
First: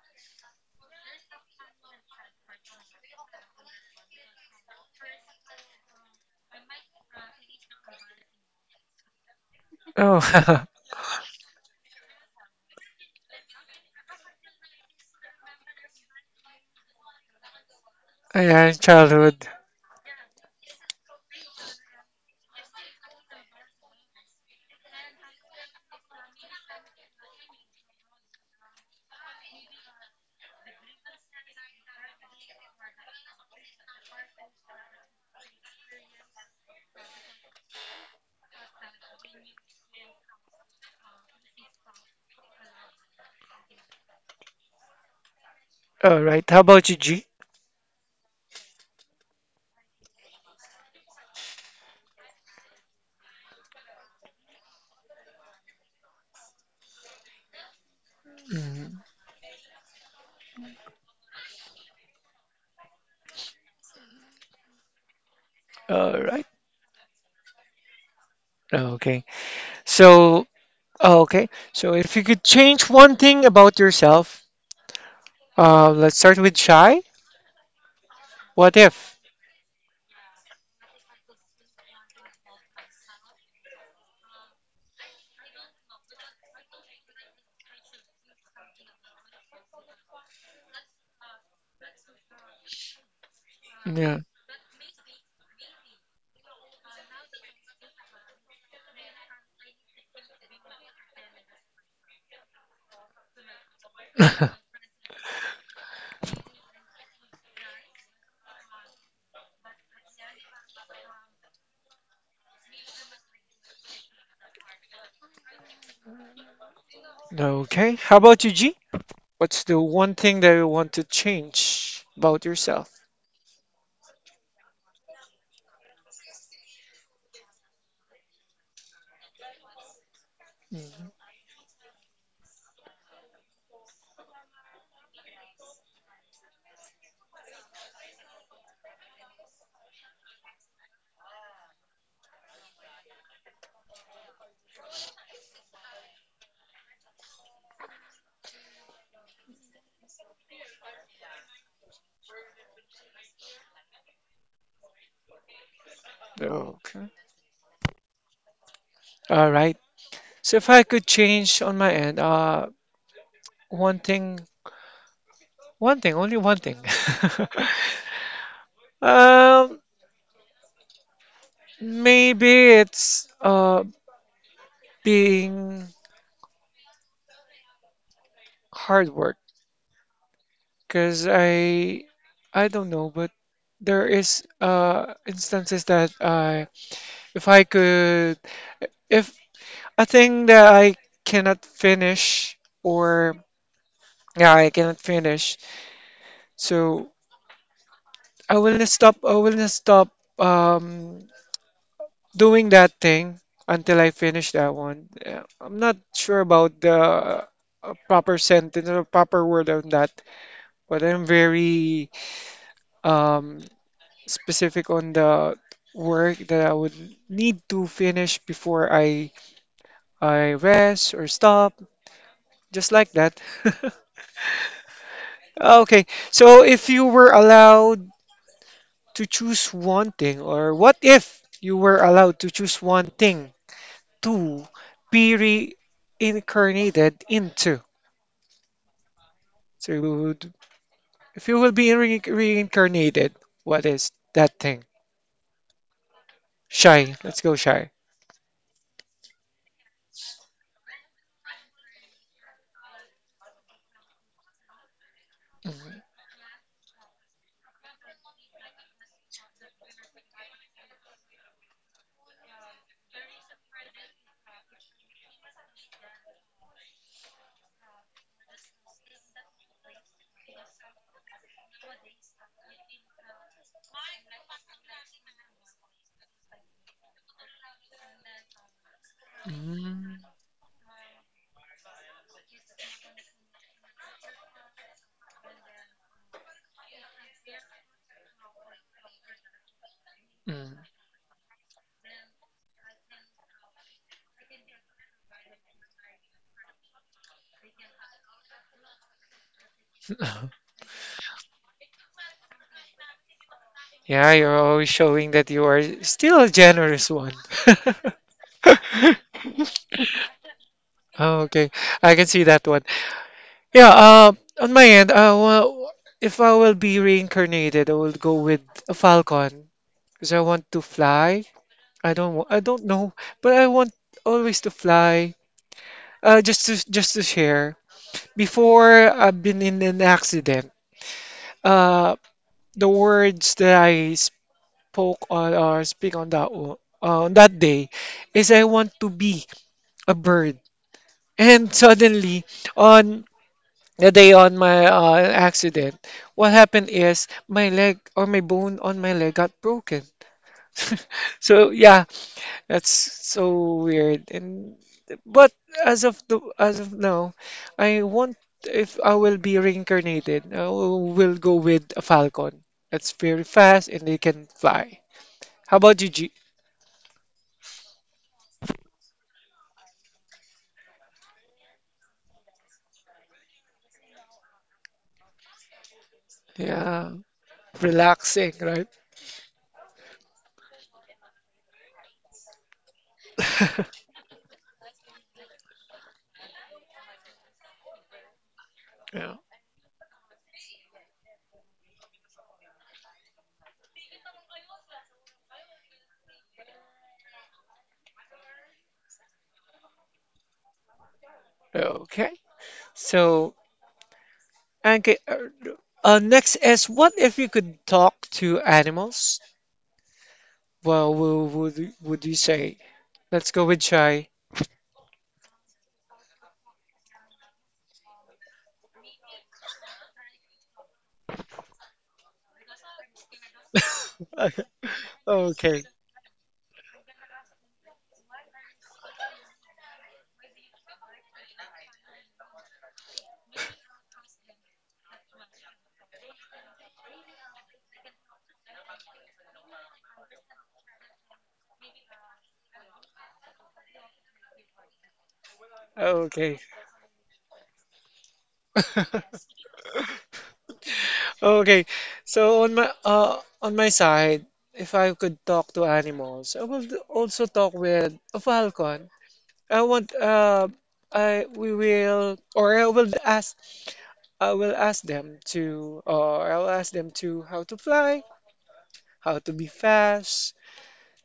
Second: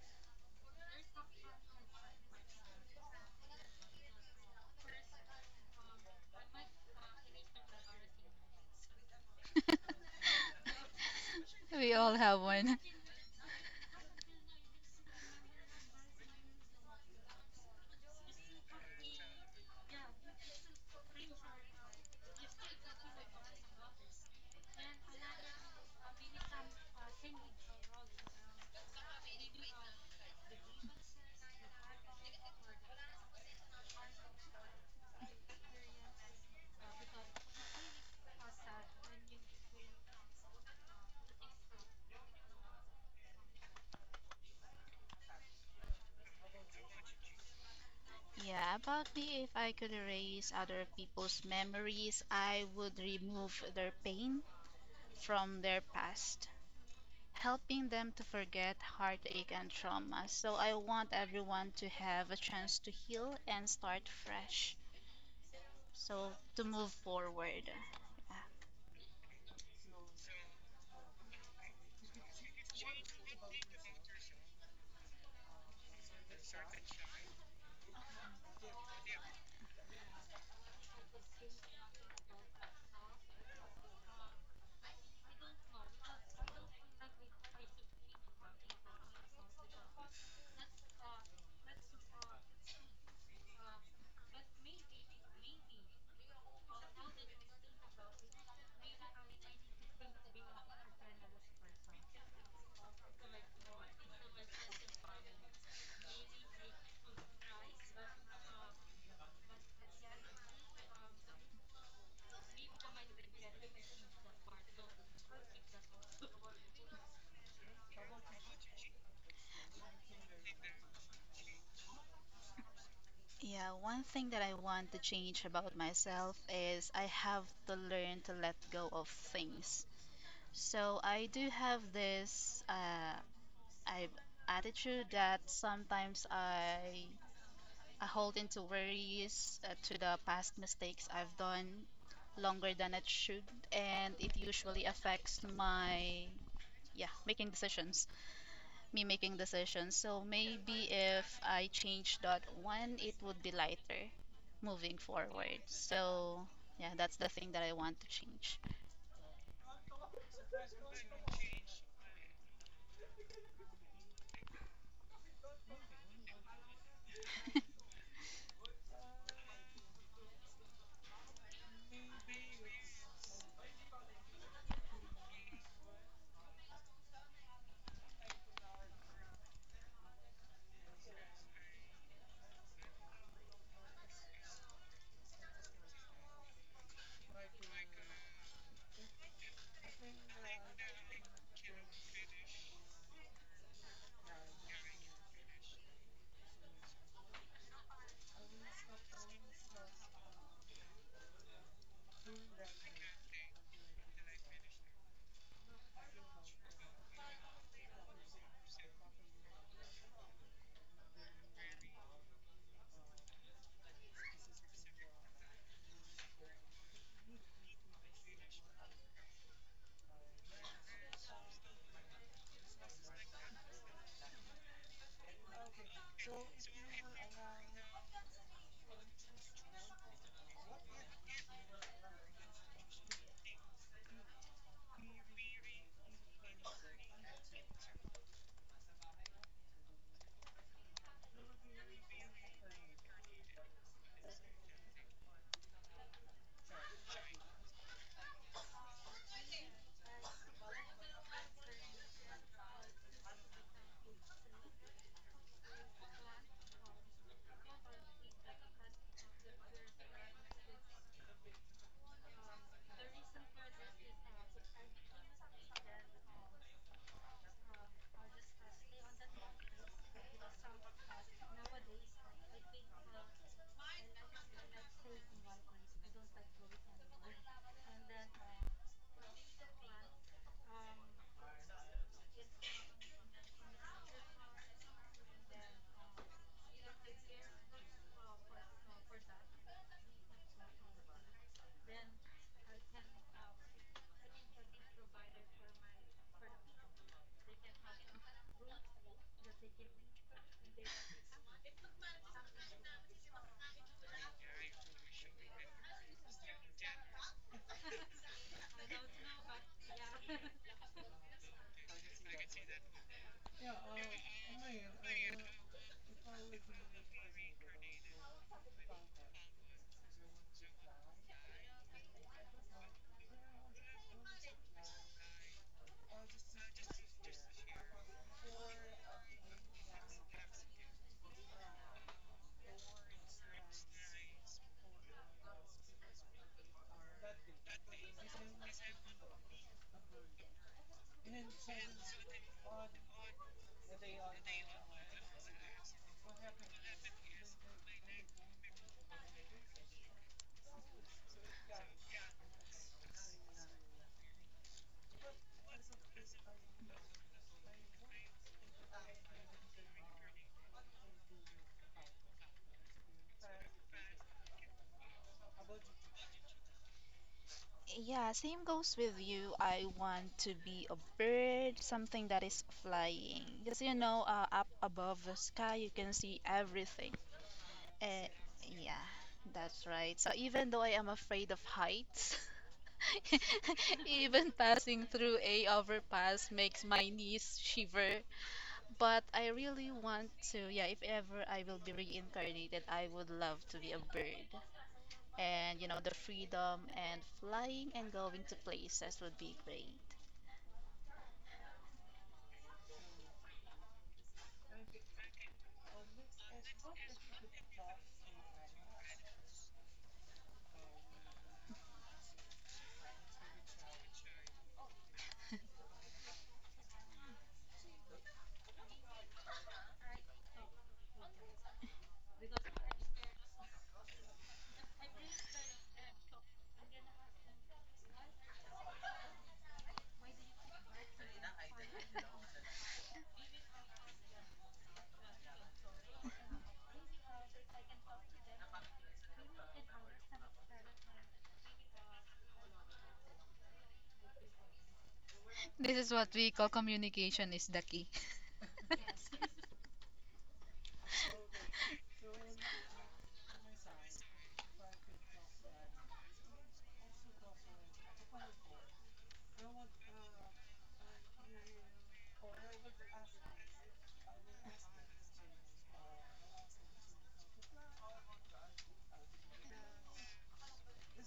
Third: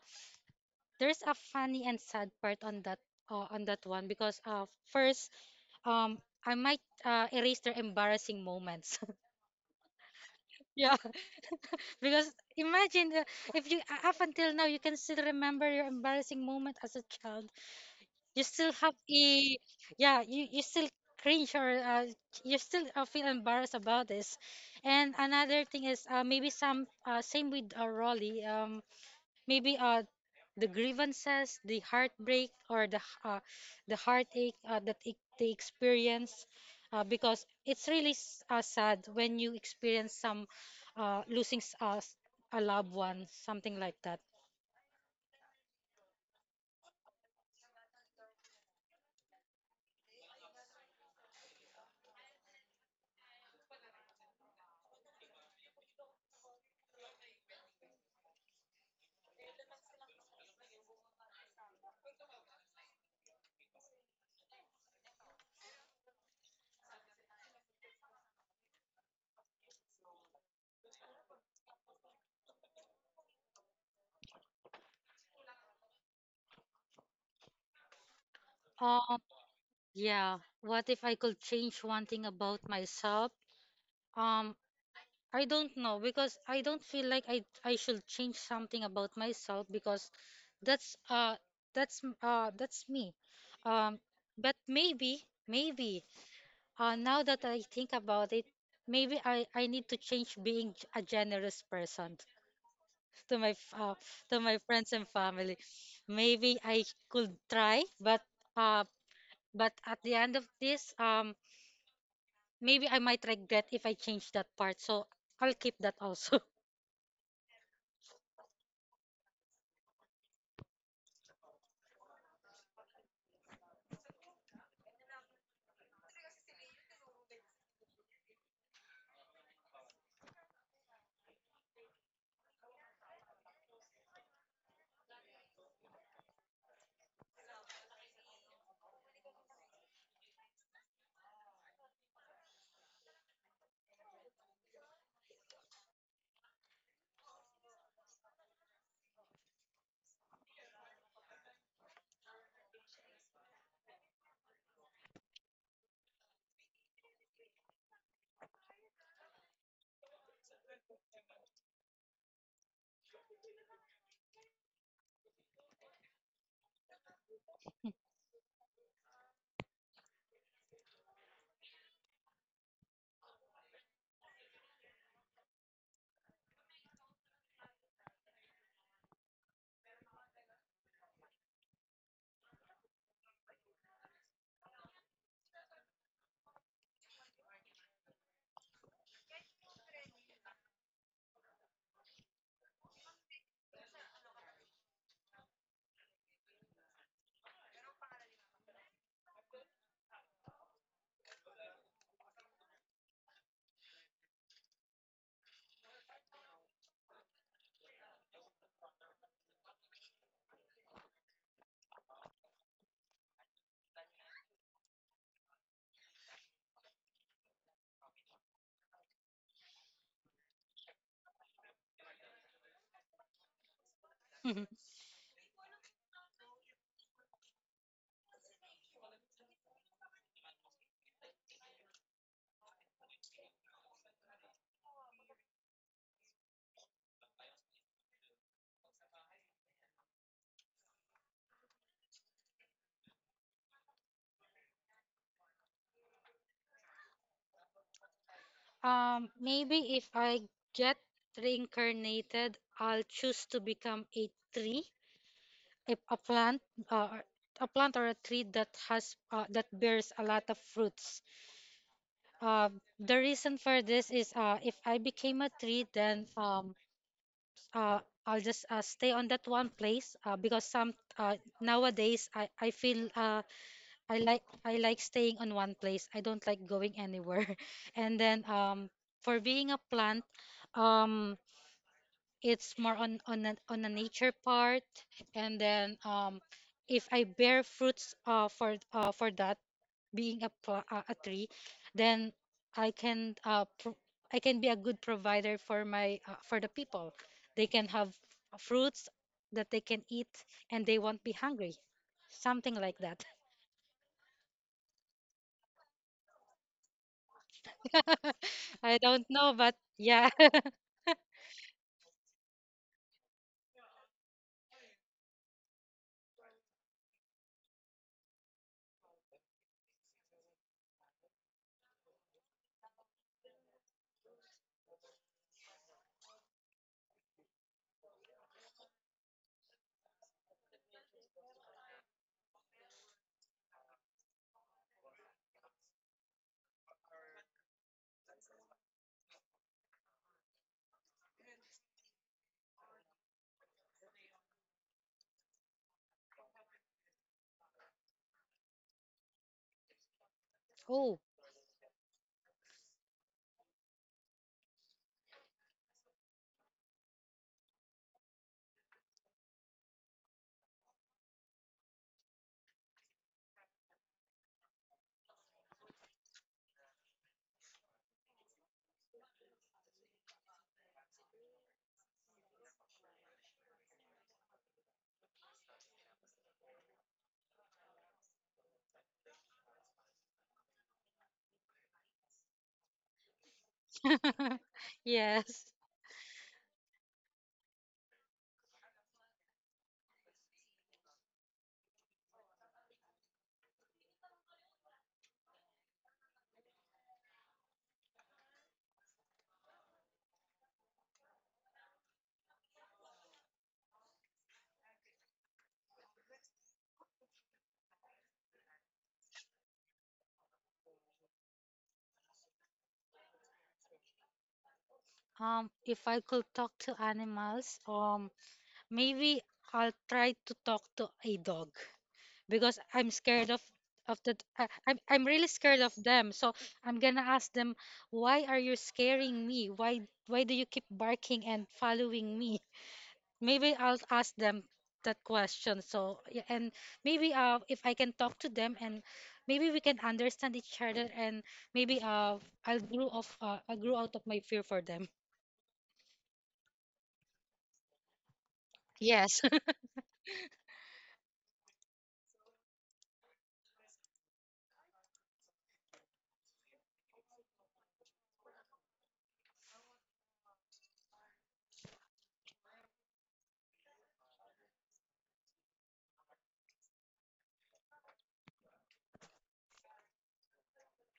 There's a funny and sad part on that, on that one, because first, um I might erase their embarrassing moments.
Oh,
Yeah.
We all
Because
have one.
imagine, if you, up until now, you can still remember your embarrassing moment as a child. You
yeah,
still have a
childhood.
Yeah, you still cringe, or you still feel embarrassed about this. And another thing is, maybe some same with Rolly, maybe the grievances, the heartbreak or the heartache that they experience, because it's really sad when you experience some, losing a loved one, something like that.
All right. How about you, G?
Yeah, about me, if I could erase other people's memories, I would remove their pain from their past, helping them to forget
Mm,
heartache and trauma. So I want everyone to have a chance to heal and start fresh.
all
So
right.
to move forward.
Okay. So, oh, okay. So, if you could change one thing about yourself, let's start with Shy. What if?
Um, Yeah, what if I could change one thing about myself? Um, I don't know because I don't feel like I should change something about myself because that's uh that's me. Um,
Yeah.
but maybe, now that I think about it, maybe I need to change being a generous person, to my f- uh, to my friends and family. Maybe I could try, uh but at the end of this. Maybe I might regret if I change that part, so I'll keep that also.
Okay. How about you, G? What's the one thing that you want to change about yourself?
Yeah, one thing that I want to change about myself is I have to learn to let go of things. So
Mhm.
I do have this I've attitude that sometimes I hold into worries to the past mistakes I've done longer than it should, and it usually affects my yeah making decisions, me making decisions. So maybe if I change that one, it would be lighter moving forward. So yeah,
Okay.
that's the thing that I want to change.
All right. So if I could change on my end, one thing one thing, only one thing. Um, maybe it's being hard work because I don't know, but there is instances that I if I could if a thing that I cannot finish or yeah I cannot finish, so I will not stop um doing that thing until I finish that one. I'm not sure about the proper sentence or proper word on that, but I'm very um, specific on the work that I would need to finish before I rest or stop, just like that. Okay, so if you were allowed to choose one thing, or what if you were allowed to choose one thing to be reincarnated into. So you if you will be reincarnated, what is that thing? Shy. Let's go Shy.
Maybe if I get reincarnated, I'll choose to become a tree,
Mm,
a plant, uh, or- a plant or a tree that has, that bears a lot of fruits. Uh, the reason for this is, if I became a tree, then, uh, I'll just stay on that one place, because some nowadays I feel, I like staying on one place. I don't like going anywhere. And then, for being a
mm,
plant, um it's more on on a nature part. And then, if I bear fruits, for that being
mm.
a tree, then I can uh pro- I can be a good provider for my, for the people. They can have fruits that they can eat, and they won't be hungry. Something like that.
Yeah, you're always showing that you are still a generous one.
I don't know, but yeah.
Oh, okay, I can see that one. Yeah, on my end, well, if I will be reincarnated, I will go with a falcon because I want to fly I don't know, but I want always to fly. Just to share. Before I've been in an accident, uh, the words that I spoke on or speak on on that day is I want to be a bird. And suddenly on the day on my accident, what happened is my leg or my bone on my leg got broken.
Oh,
So yeah, that's so weird. And but as of now, I want if I will be reincarnated, I will go with a falcon. That's very fast and they can fly. How about you, G?
Yeah, same goes with you. I want to be a bird, something that is flying. Because you know, up above the sky, you can see
Yeah,
everything. Uh,
relaxing, right?
yeah, that's right. So even though I am afraid of heights, even passing through a
Yes.
overpass makes my knees shiver. But
Yeah.
I really want to, yeah, if ever I will be reincarnated, I would love to be a bird and you know the freedom and flying and going to places would be great.
Okay. So, okay. Next is what if you could talk to animals? Well, would you say? Let's go with Chai.
If I could talk to animals, maybe I'll try to talk to a dog because I'm scared of the I, I'm really
Okay.
scared of them. So I'm gonna ask them, why are you scaring me? Why do you keep barking and following me? Maybe I'll ask them that question. So, yeah, and maybe if I can talk to them and maybe we can understand each other, and maybe I'll grow out of my fear for them.
This is what we
Okay.
call communication is the key.
Yes.
Okay, so on my side, if I could talk to animals, I will also talk with a falcon. I want I we will or I will ask I will ask them to or I will ask them to how to fly, how to be fast.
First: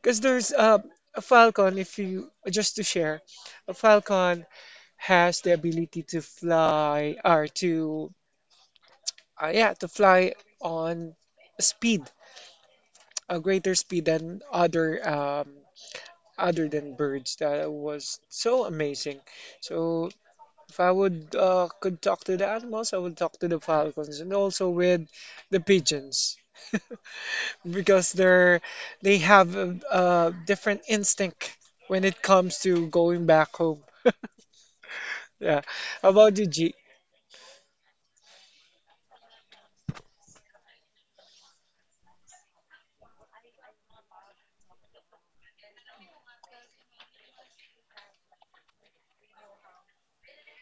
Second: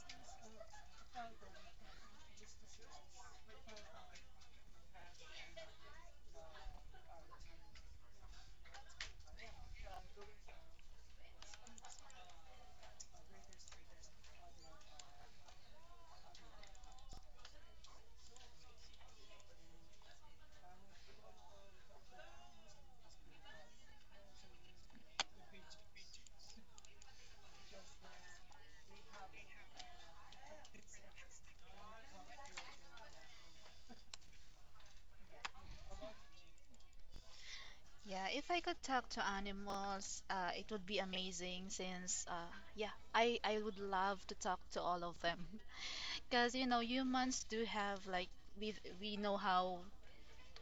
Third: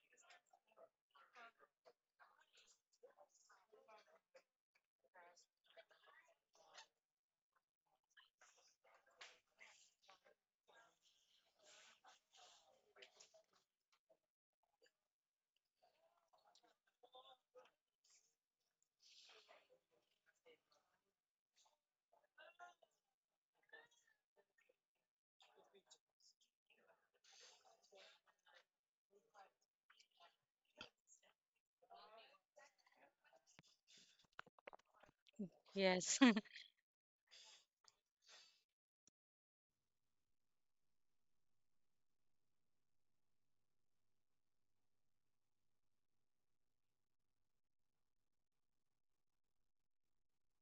Because there's a falcon. If you just to share, a falcon has the ability to fly or to yeah to fly on speed a greater speed than other than birds. That was so amazing. So if I would could talk to the animals, I would talk to the falcons and also with the pigeons because they have a different instinct when it comes to going back home. Yeah. How
Yes.
about you, G?
Yeah, if I could talk to animals, it would be amazing since, yeah, I would love to talk to all of them. Because, you know, humans do have, like, we we know how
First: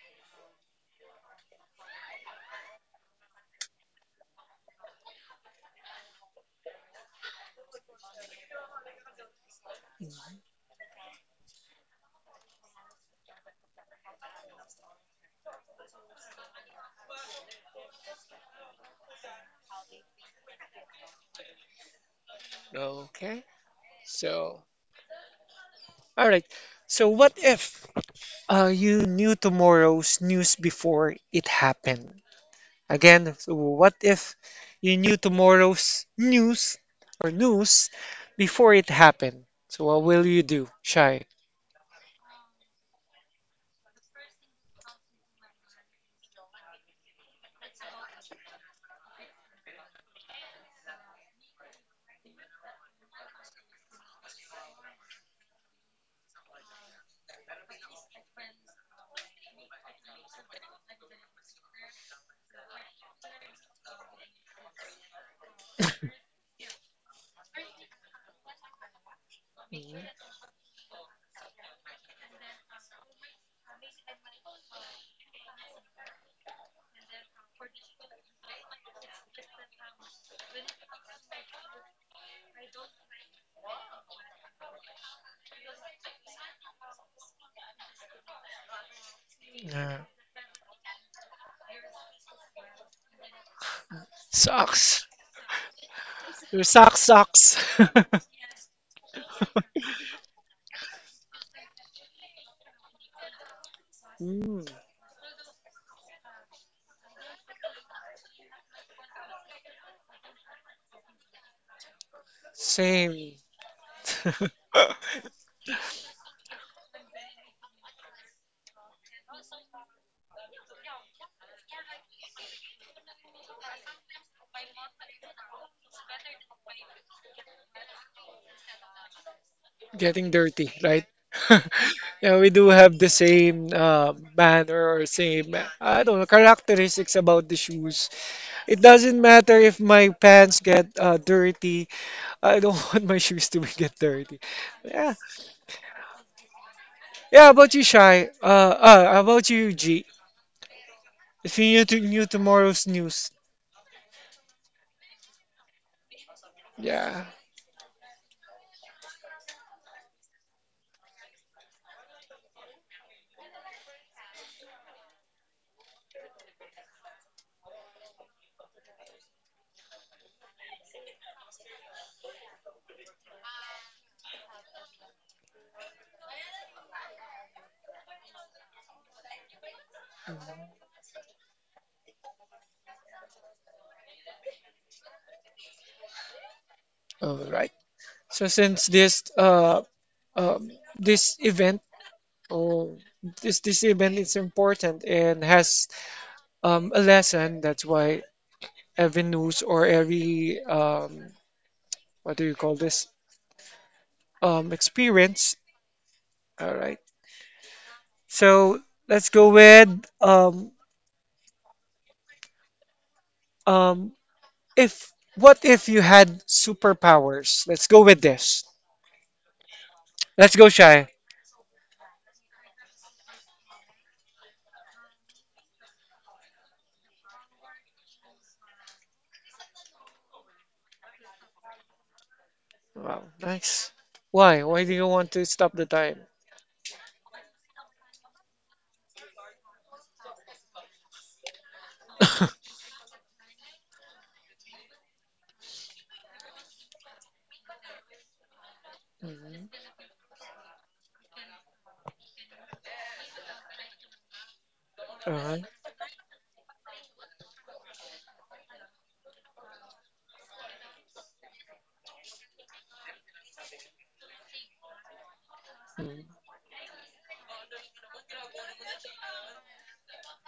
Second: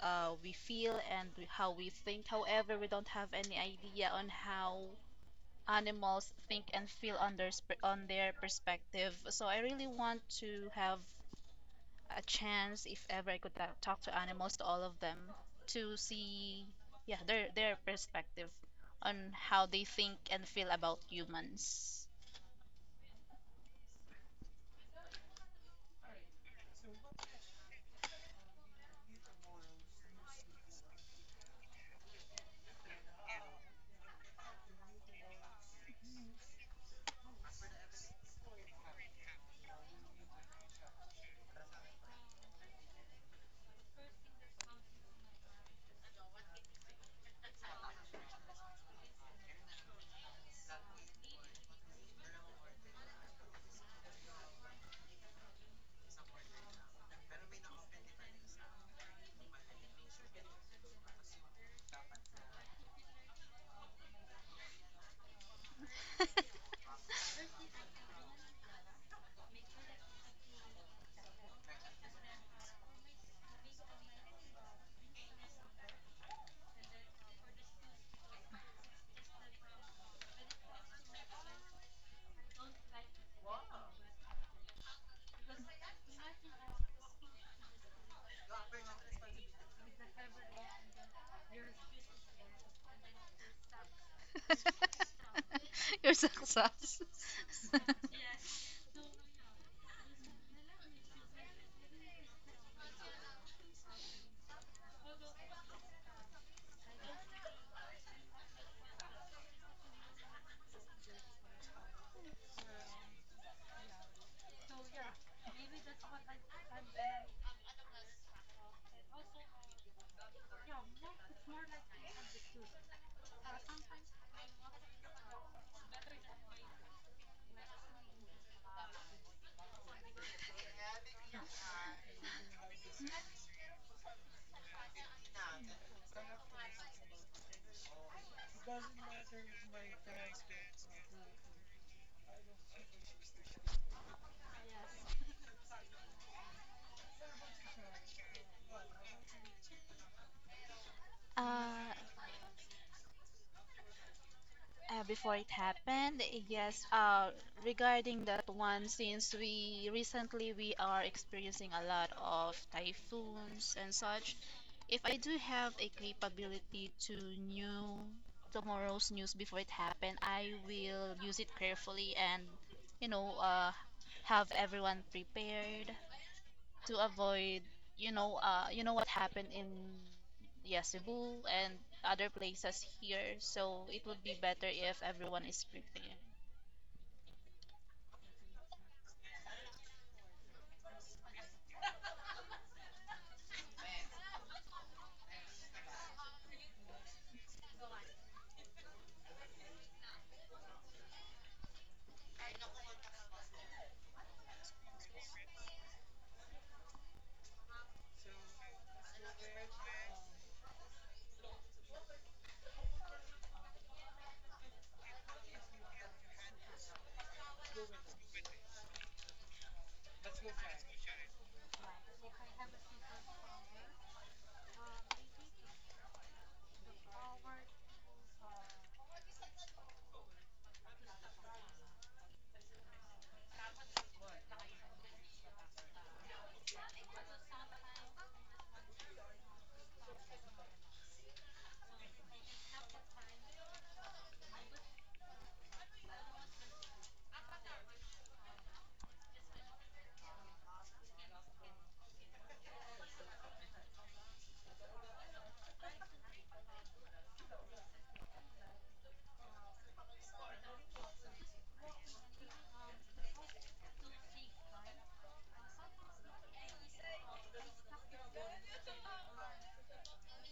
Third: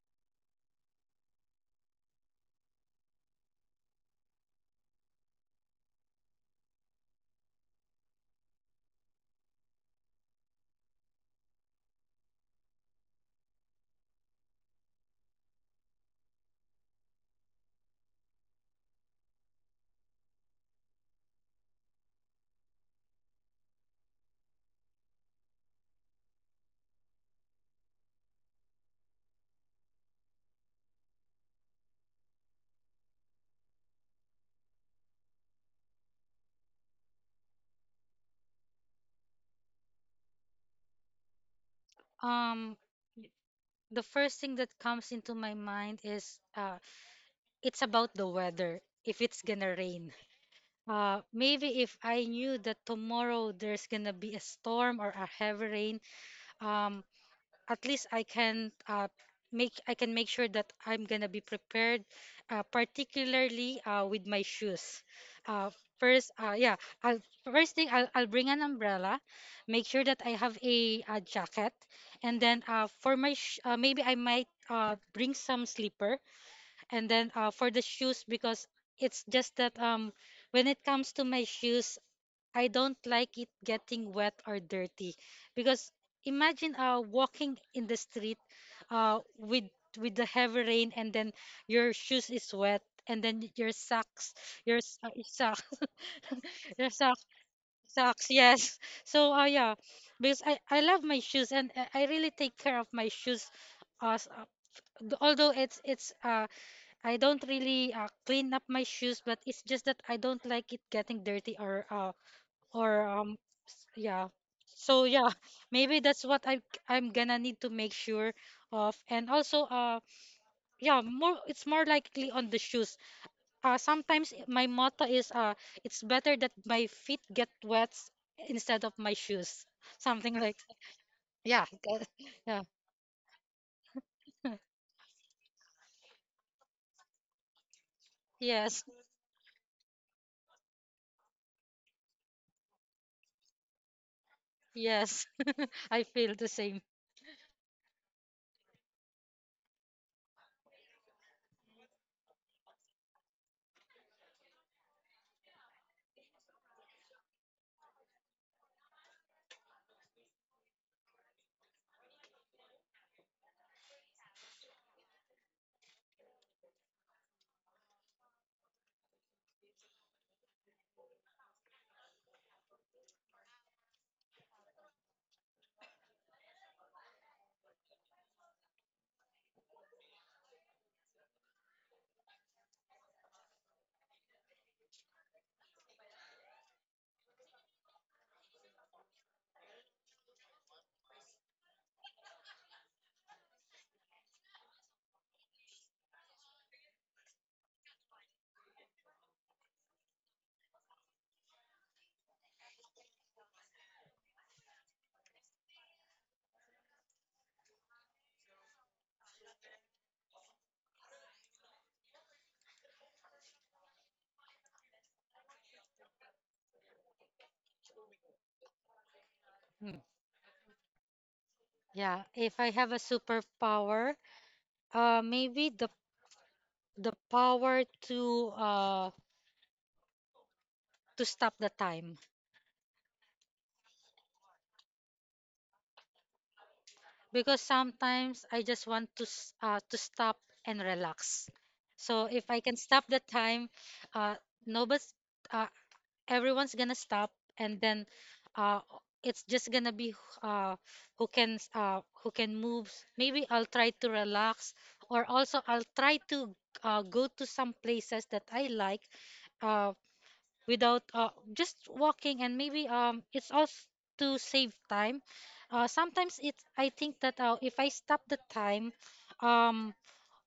we feel and how we think. However, we don't have any idea on how animals think and feel on their on their perspective. So I really want to have a chance if ever I could talk to animals to all of them to see yeah their perspective on how they think and feel about humans.
Okay. So, all right. So what if you knew tomorrow's news before it happened? Again, so what if you knew tomorrow's news before it happened? So what will you do, Shy?
Um, the first thing that comes into my mind is it's about the weather. If it's gonna rain, maybe if I knew that tomorrow there's gonna be a storm or a heavy rain, um, at least I can make I can make sure that I'm gonna be prepared, particularly with my shoes. Uh, yeah, I'll, first thing I'll bring an umbrella, make sure that I have a jacket, and then for my maybe I might bring some slipper, and then for the shoes. Because it's just that when it comes to my shoes, I don't like it getting wet or dirty, because imagine walking in the street with
Yeah.
the heavy rain, and then your shoes is wet, and then your socks,
Sucks.
your sock,
You're
Your
your
sock
success.
sock,
sucks.
socks, yes. So yeah, because I love my shoes, and I really take care of my shoes. uh, s- uh,
Mm,
Although it's I don't really clean up my shoes, but it's just that I don't like it getting dirty. Or
same.
Yeah. So yeah, maybe that's what I I'm gonna need to make sure of. And also yeah, more it's more likely on the shoes. Sometimes my motto is it's better that my feet get wet instead of my shoes.
Getting
Something like
dirty, right?
yeah, that-
Yeah, we
yeah.
do have the same manner or same, I don't know, characteristics about the shoes. It
Yes.
doesn't matter if my pants get dirty. I don't want my shoes to get dirty. Yeah,
Yes. I feel the same.
yeah. How about you, Shy. How about you, G. If you
Uh,
knew tomorrow's news.
Before it happened yes
Yeah.
regarding that one since we recently we are experiencing a lot of typhoons and such if I do have a capability to knew tomorrow's news before it happened I will use it carefully and you know have everyone prepared to avoid you know what happened in yeah, Cebu and other places here. So it would be better if everyone is prepared.
All right. So since um this event oh this this event is important and has a lesson. That's why every news or every what do you call this, experience. All right. So let's go with um um if what if you had superpowers? Let's go with this.
Mm.
Let's go, Shy.
Yeah, if I have a superpower, maybe the power to stop the time.
Wow, nice. Why? Why do you want to stop the time?
Because sometimes I just want to to stop and relax. So if I can stop the time, uh, nobody's uh, everyone's gonna stop, and then uh, it's
Mhm.
just gonna be uh, who can move. Maybe I'll try to relax, or also
Alright.
I'll try to go to some places that I like. uh, Without just walking, and maybe it's also to save time. Sometimes
Mm.
it's I think that if I stop the time, um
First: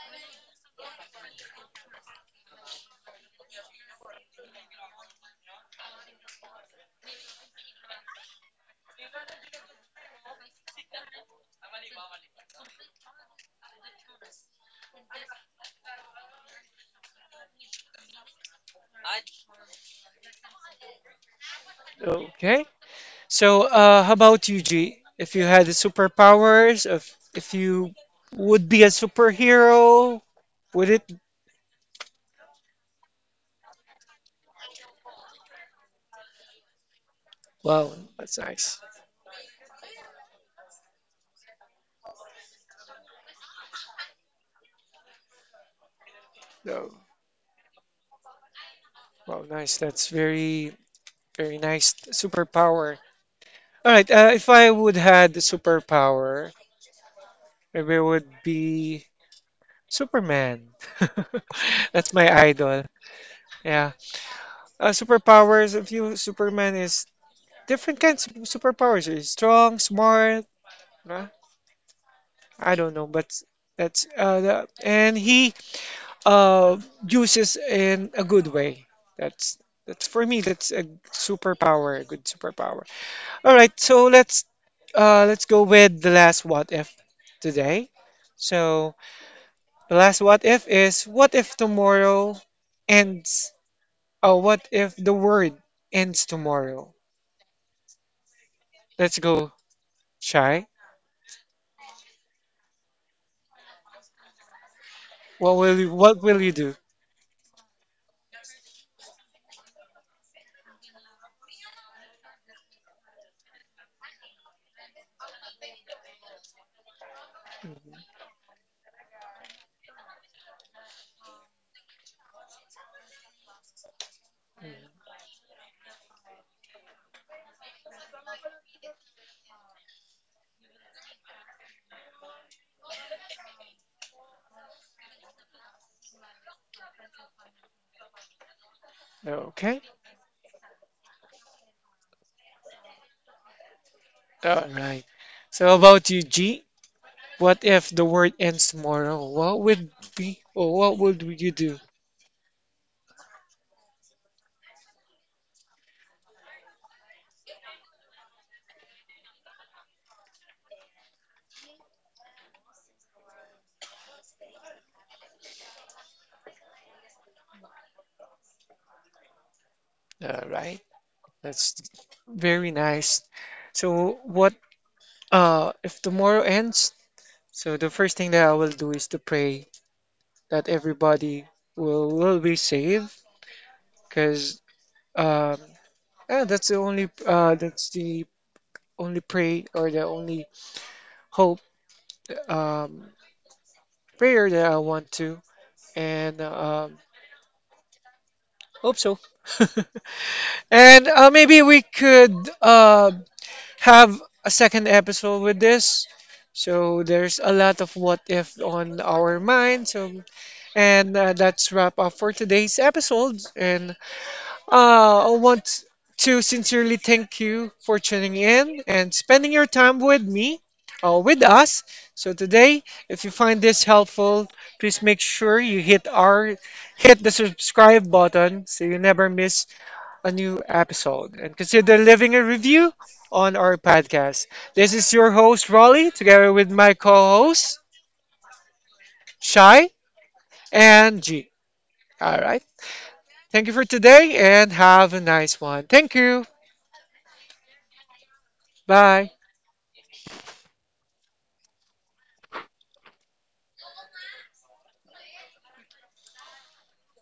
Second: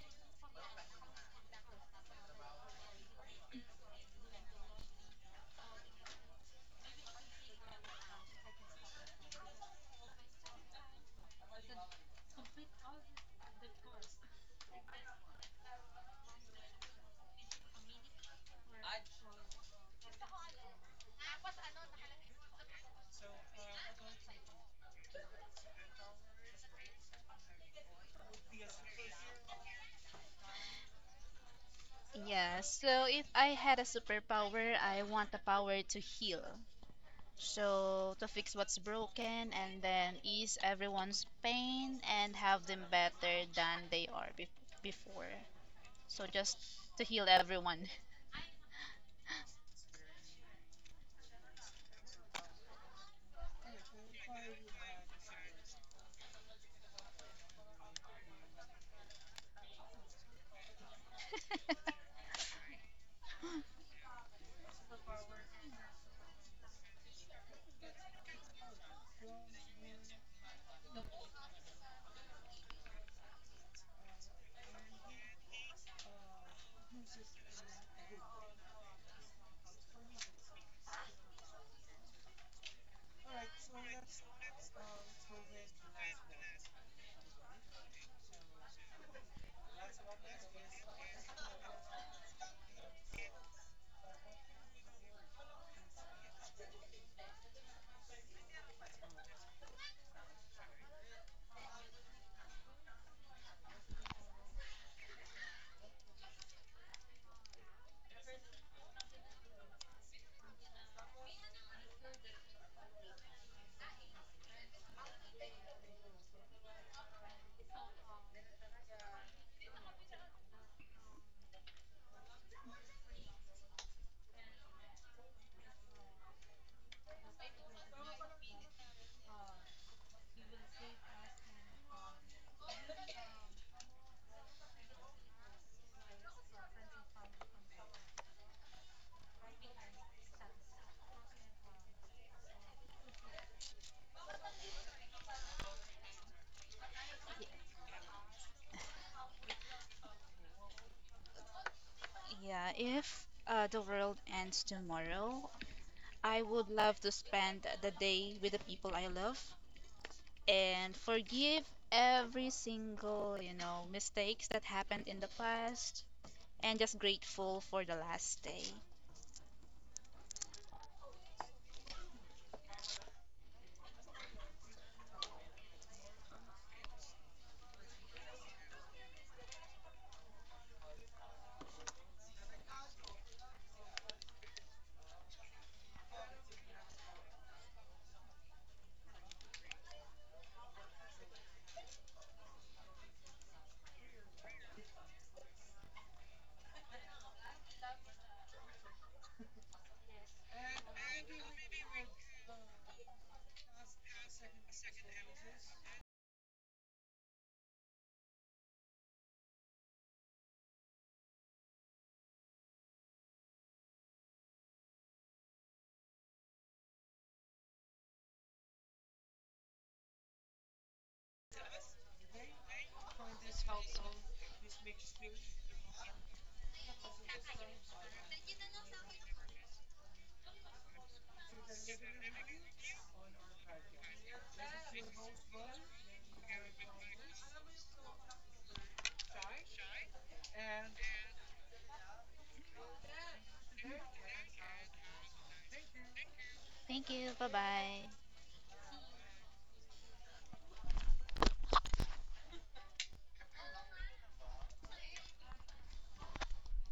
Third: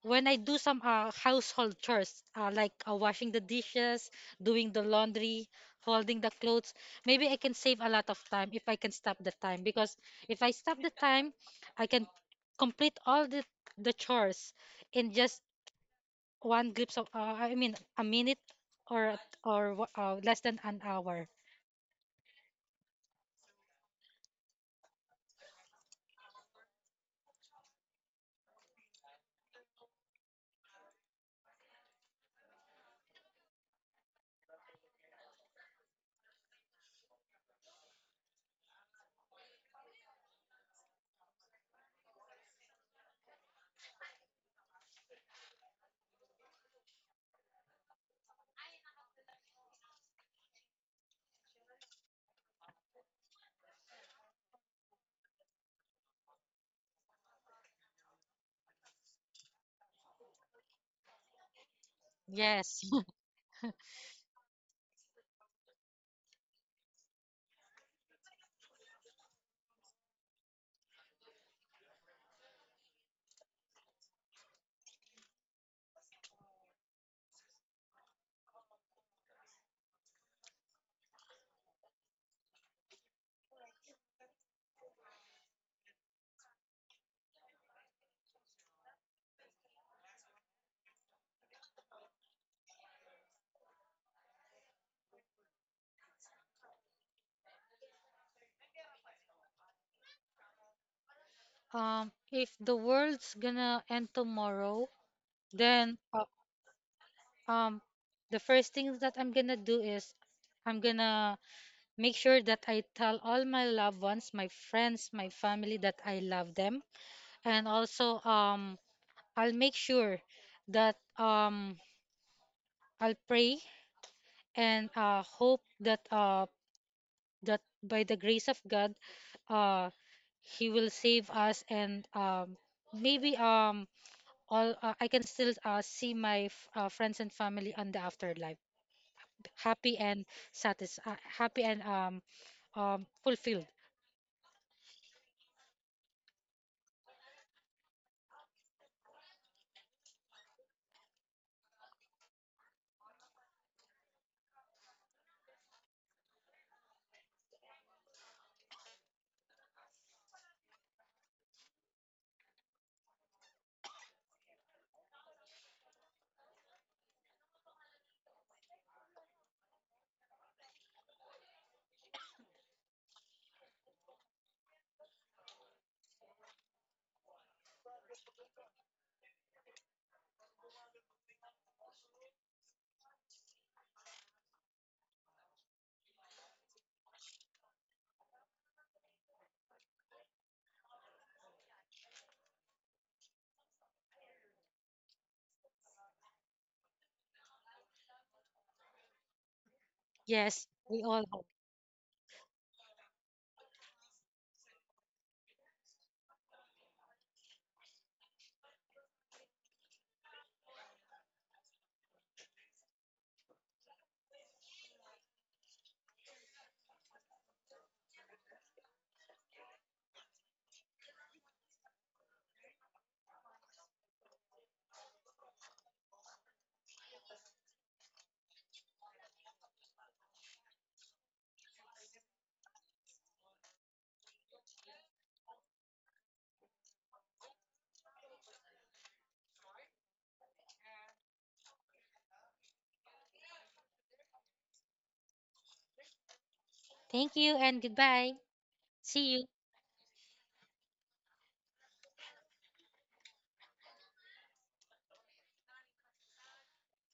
when I do some household chores, like washing the dishes, doing the laundry, holding the clothes, maybe I can save a lot of time if I can stop the time, because if I stop the time, I can complete all the chores in just one glimpse of I mean a minute, or less than an hour.
Oh, okay. So, how about you, G? If you had superpowers, if you would be a superhero, would it?
Yeah, so if I had a superpower, I want the power to heal.
Wow,
So to
that's
fix what's
nice.
broken and then ease everyone's pain and have them better than they are before. So just
Oh,
to heal everyone.
wow, nice. That's very nice superpower. All right. If I would had the superpower, maybe it would be Superman. That's my
Yes.
idol. Yeah. Superpowers of you. Superman is different kinds of superpowers. He's strong, smart. Uh, I don't know, but that's the, and he uh uses in a good way. That's that's for me. That's a superpower, a good superpower. All right, so let's go with the last what if today. So. The last what if is what if tomorrow ends? What if the world ends tomorrow? Let's go, Chai.
If the world's gonna end tomorrow,
What will you,
then
what will you do?
um, the first thing that I'm gonna do is I'm gonna make sure that I tell all my loved ones, my friends, my family that I love them. And also I'll make sure that I'll pray and hope that that by the grace of God, uh, He will save us. And maybe all I can still see my friends and family on the afterlife,
Okay.
happy and happy and fulfilled.
All right. So about you, G. What if the world ends tomorrow? What would be or what would you do?
Yeah, if the world ends tomorrow, I would love to spend the day with the people I love and forgive every single, you know, mistakes that happened in the past and just grateful for the last day.
All right. That's very nice. So what, uh, if tomorrow ends? So the first thing that I will do is to pray that everybody will be saved because um yeah, that's the only pray or the only hope, um prayer that I want to and hope so.
Yes, we
And
all hope.
maybe we could uh have a second episode with this, so there's a lot of what if on our mind. So and that's wrap up for today's episode. And uh, I want to sincerely thank you for tuning in and spending your time with me, with us. So today, if you find this helpful, please make sure you hit the subscribe button so you never miss a new episode and consider leaving a review on our podcast. This is your host Raleigh, together with my co-hosts Shai and G. All right. Thank you for today and have a nice one. Thank you.
Thank you.
Thank you and
Bye-bye.
goodbye.
Bye.
See you.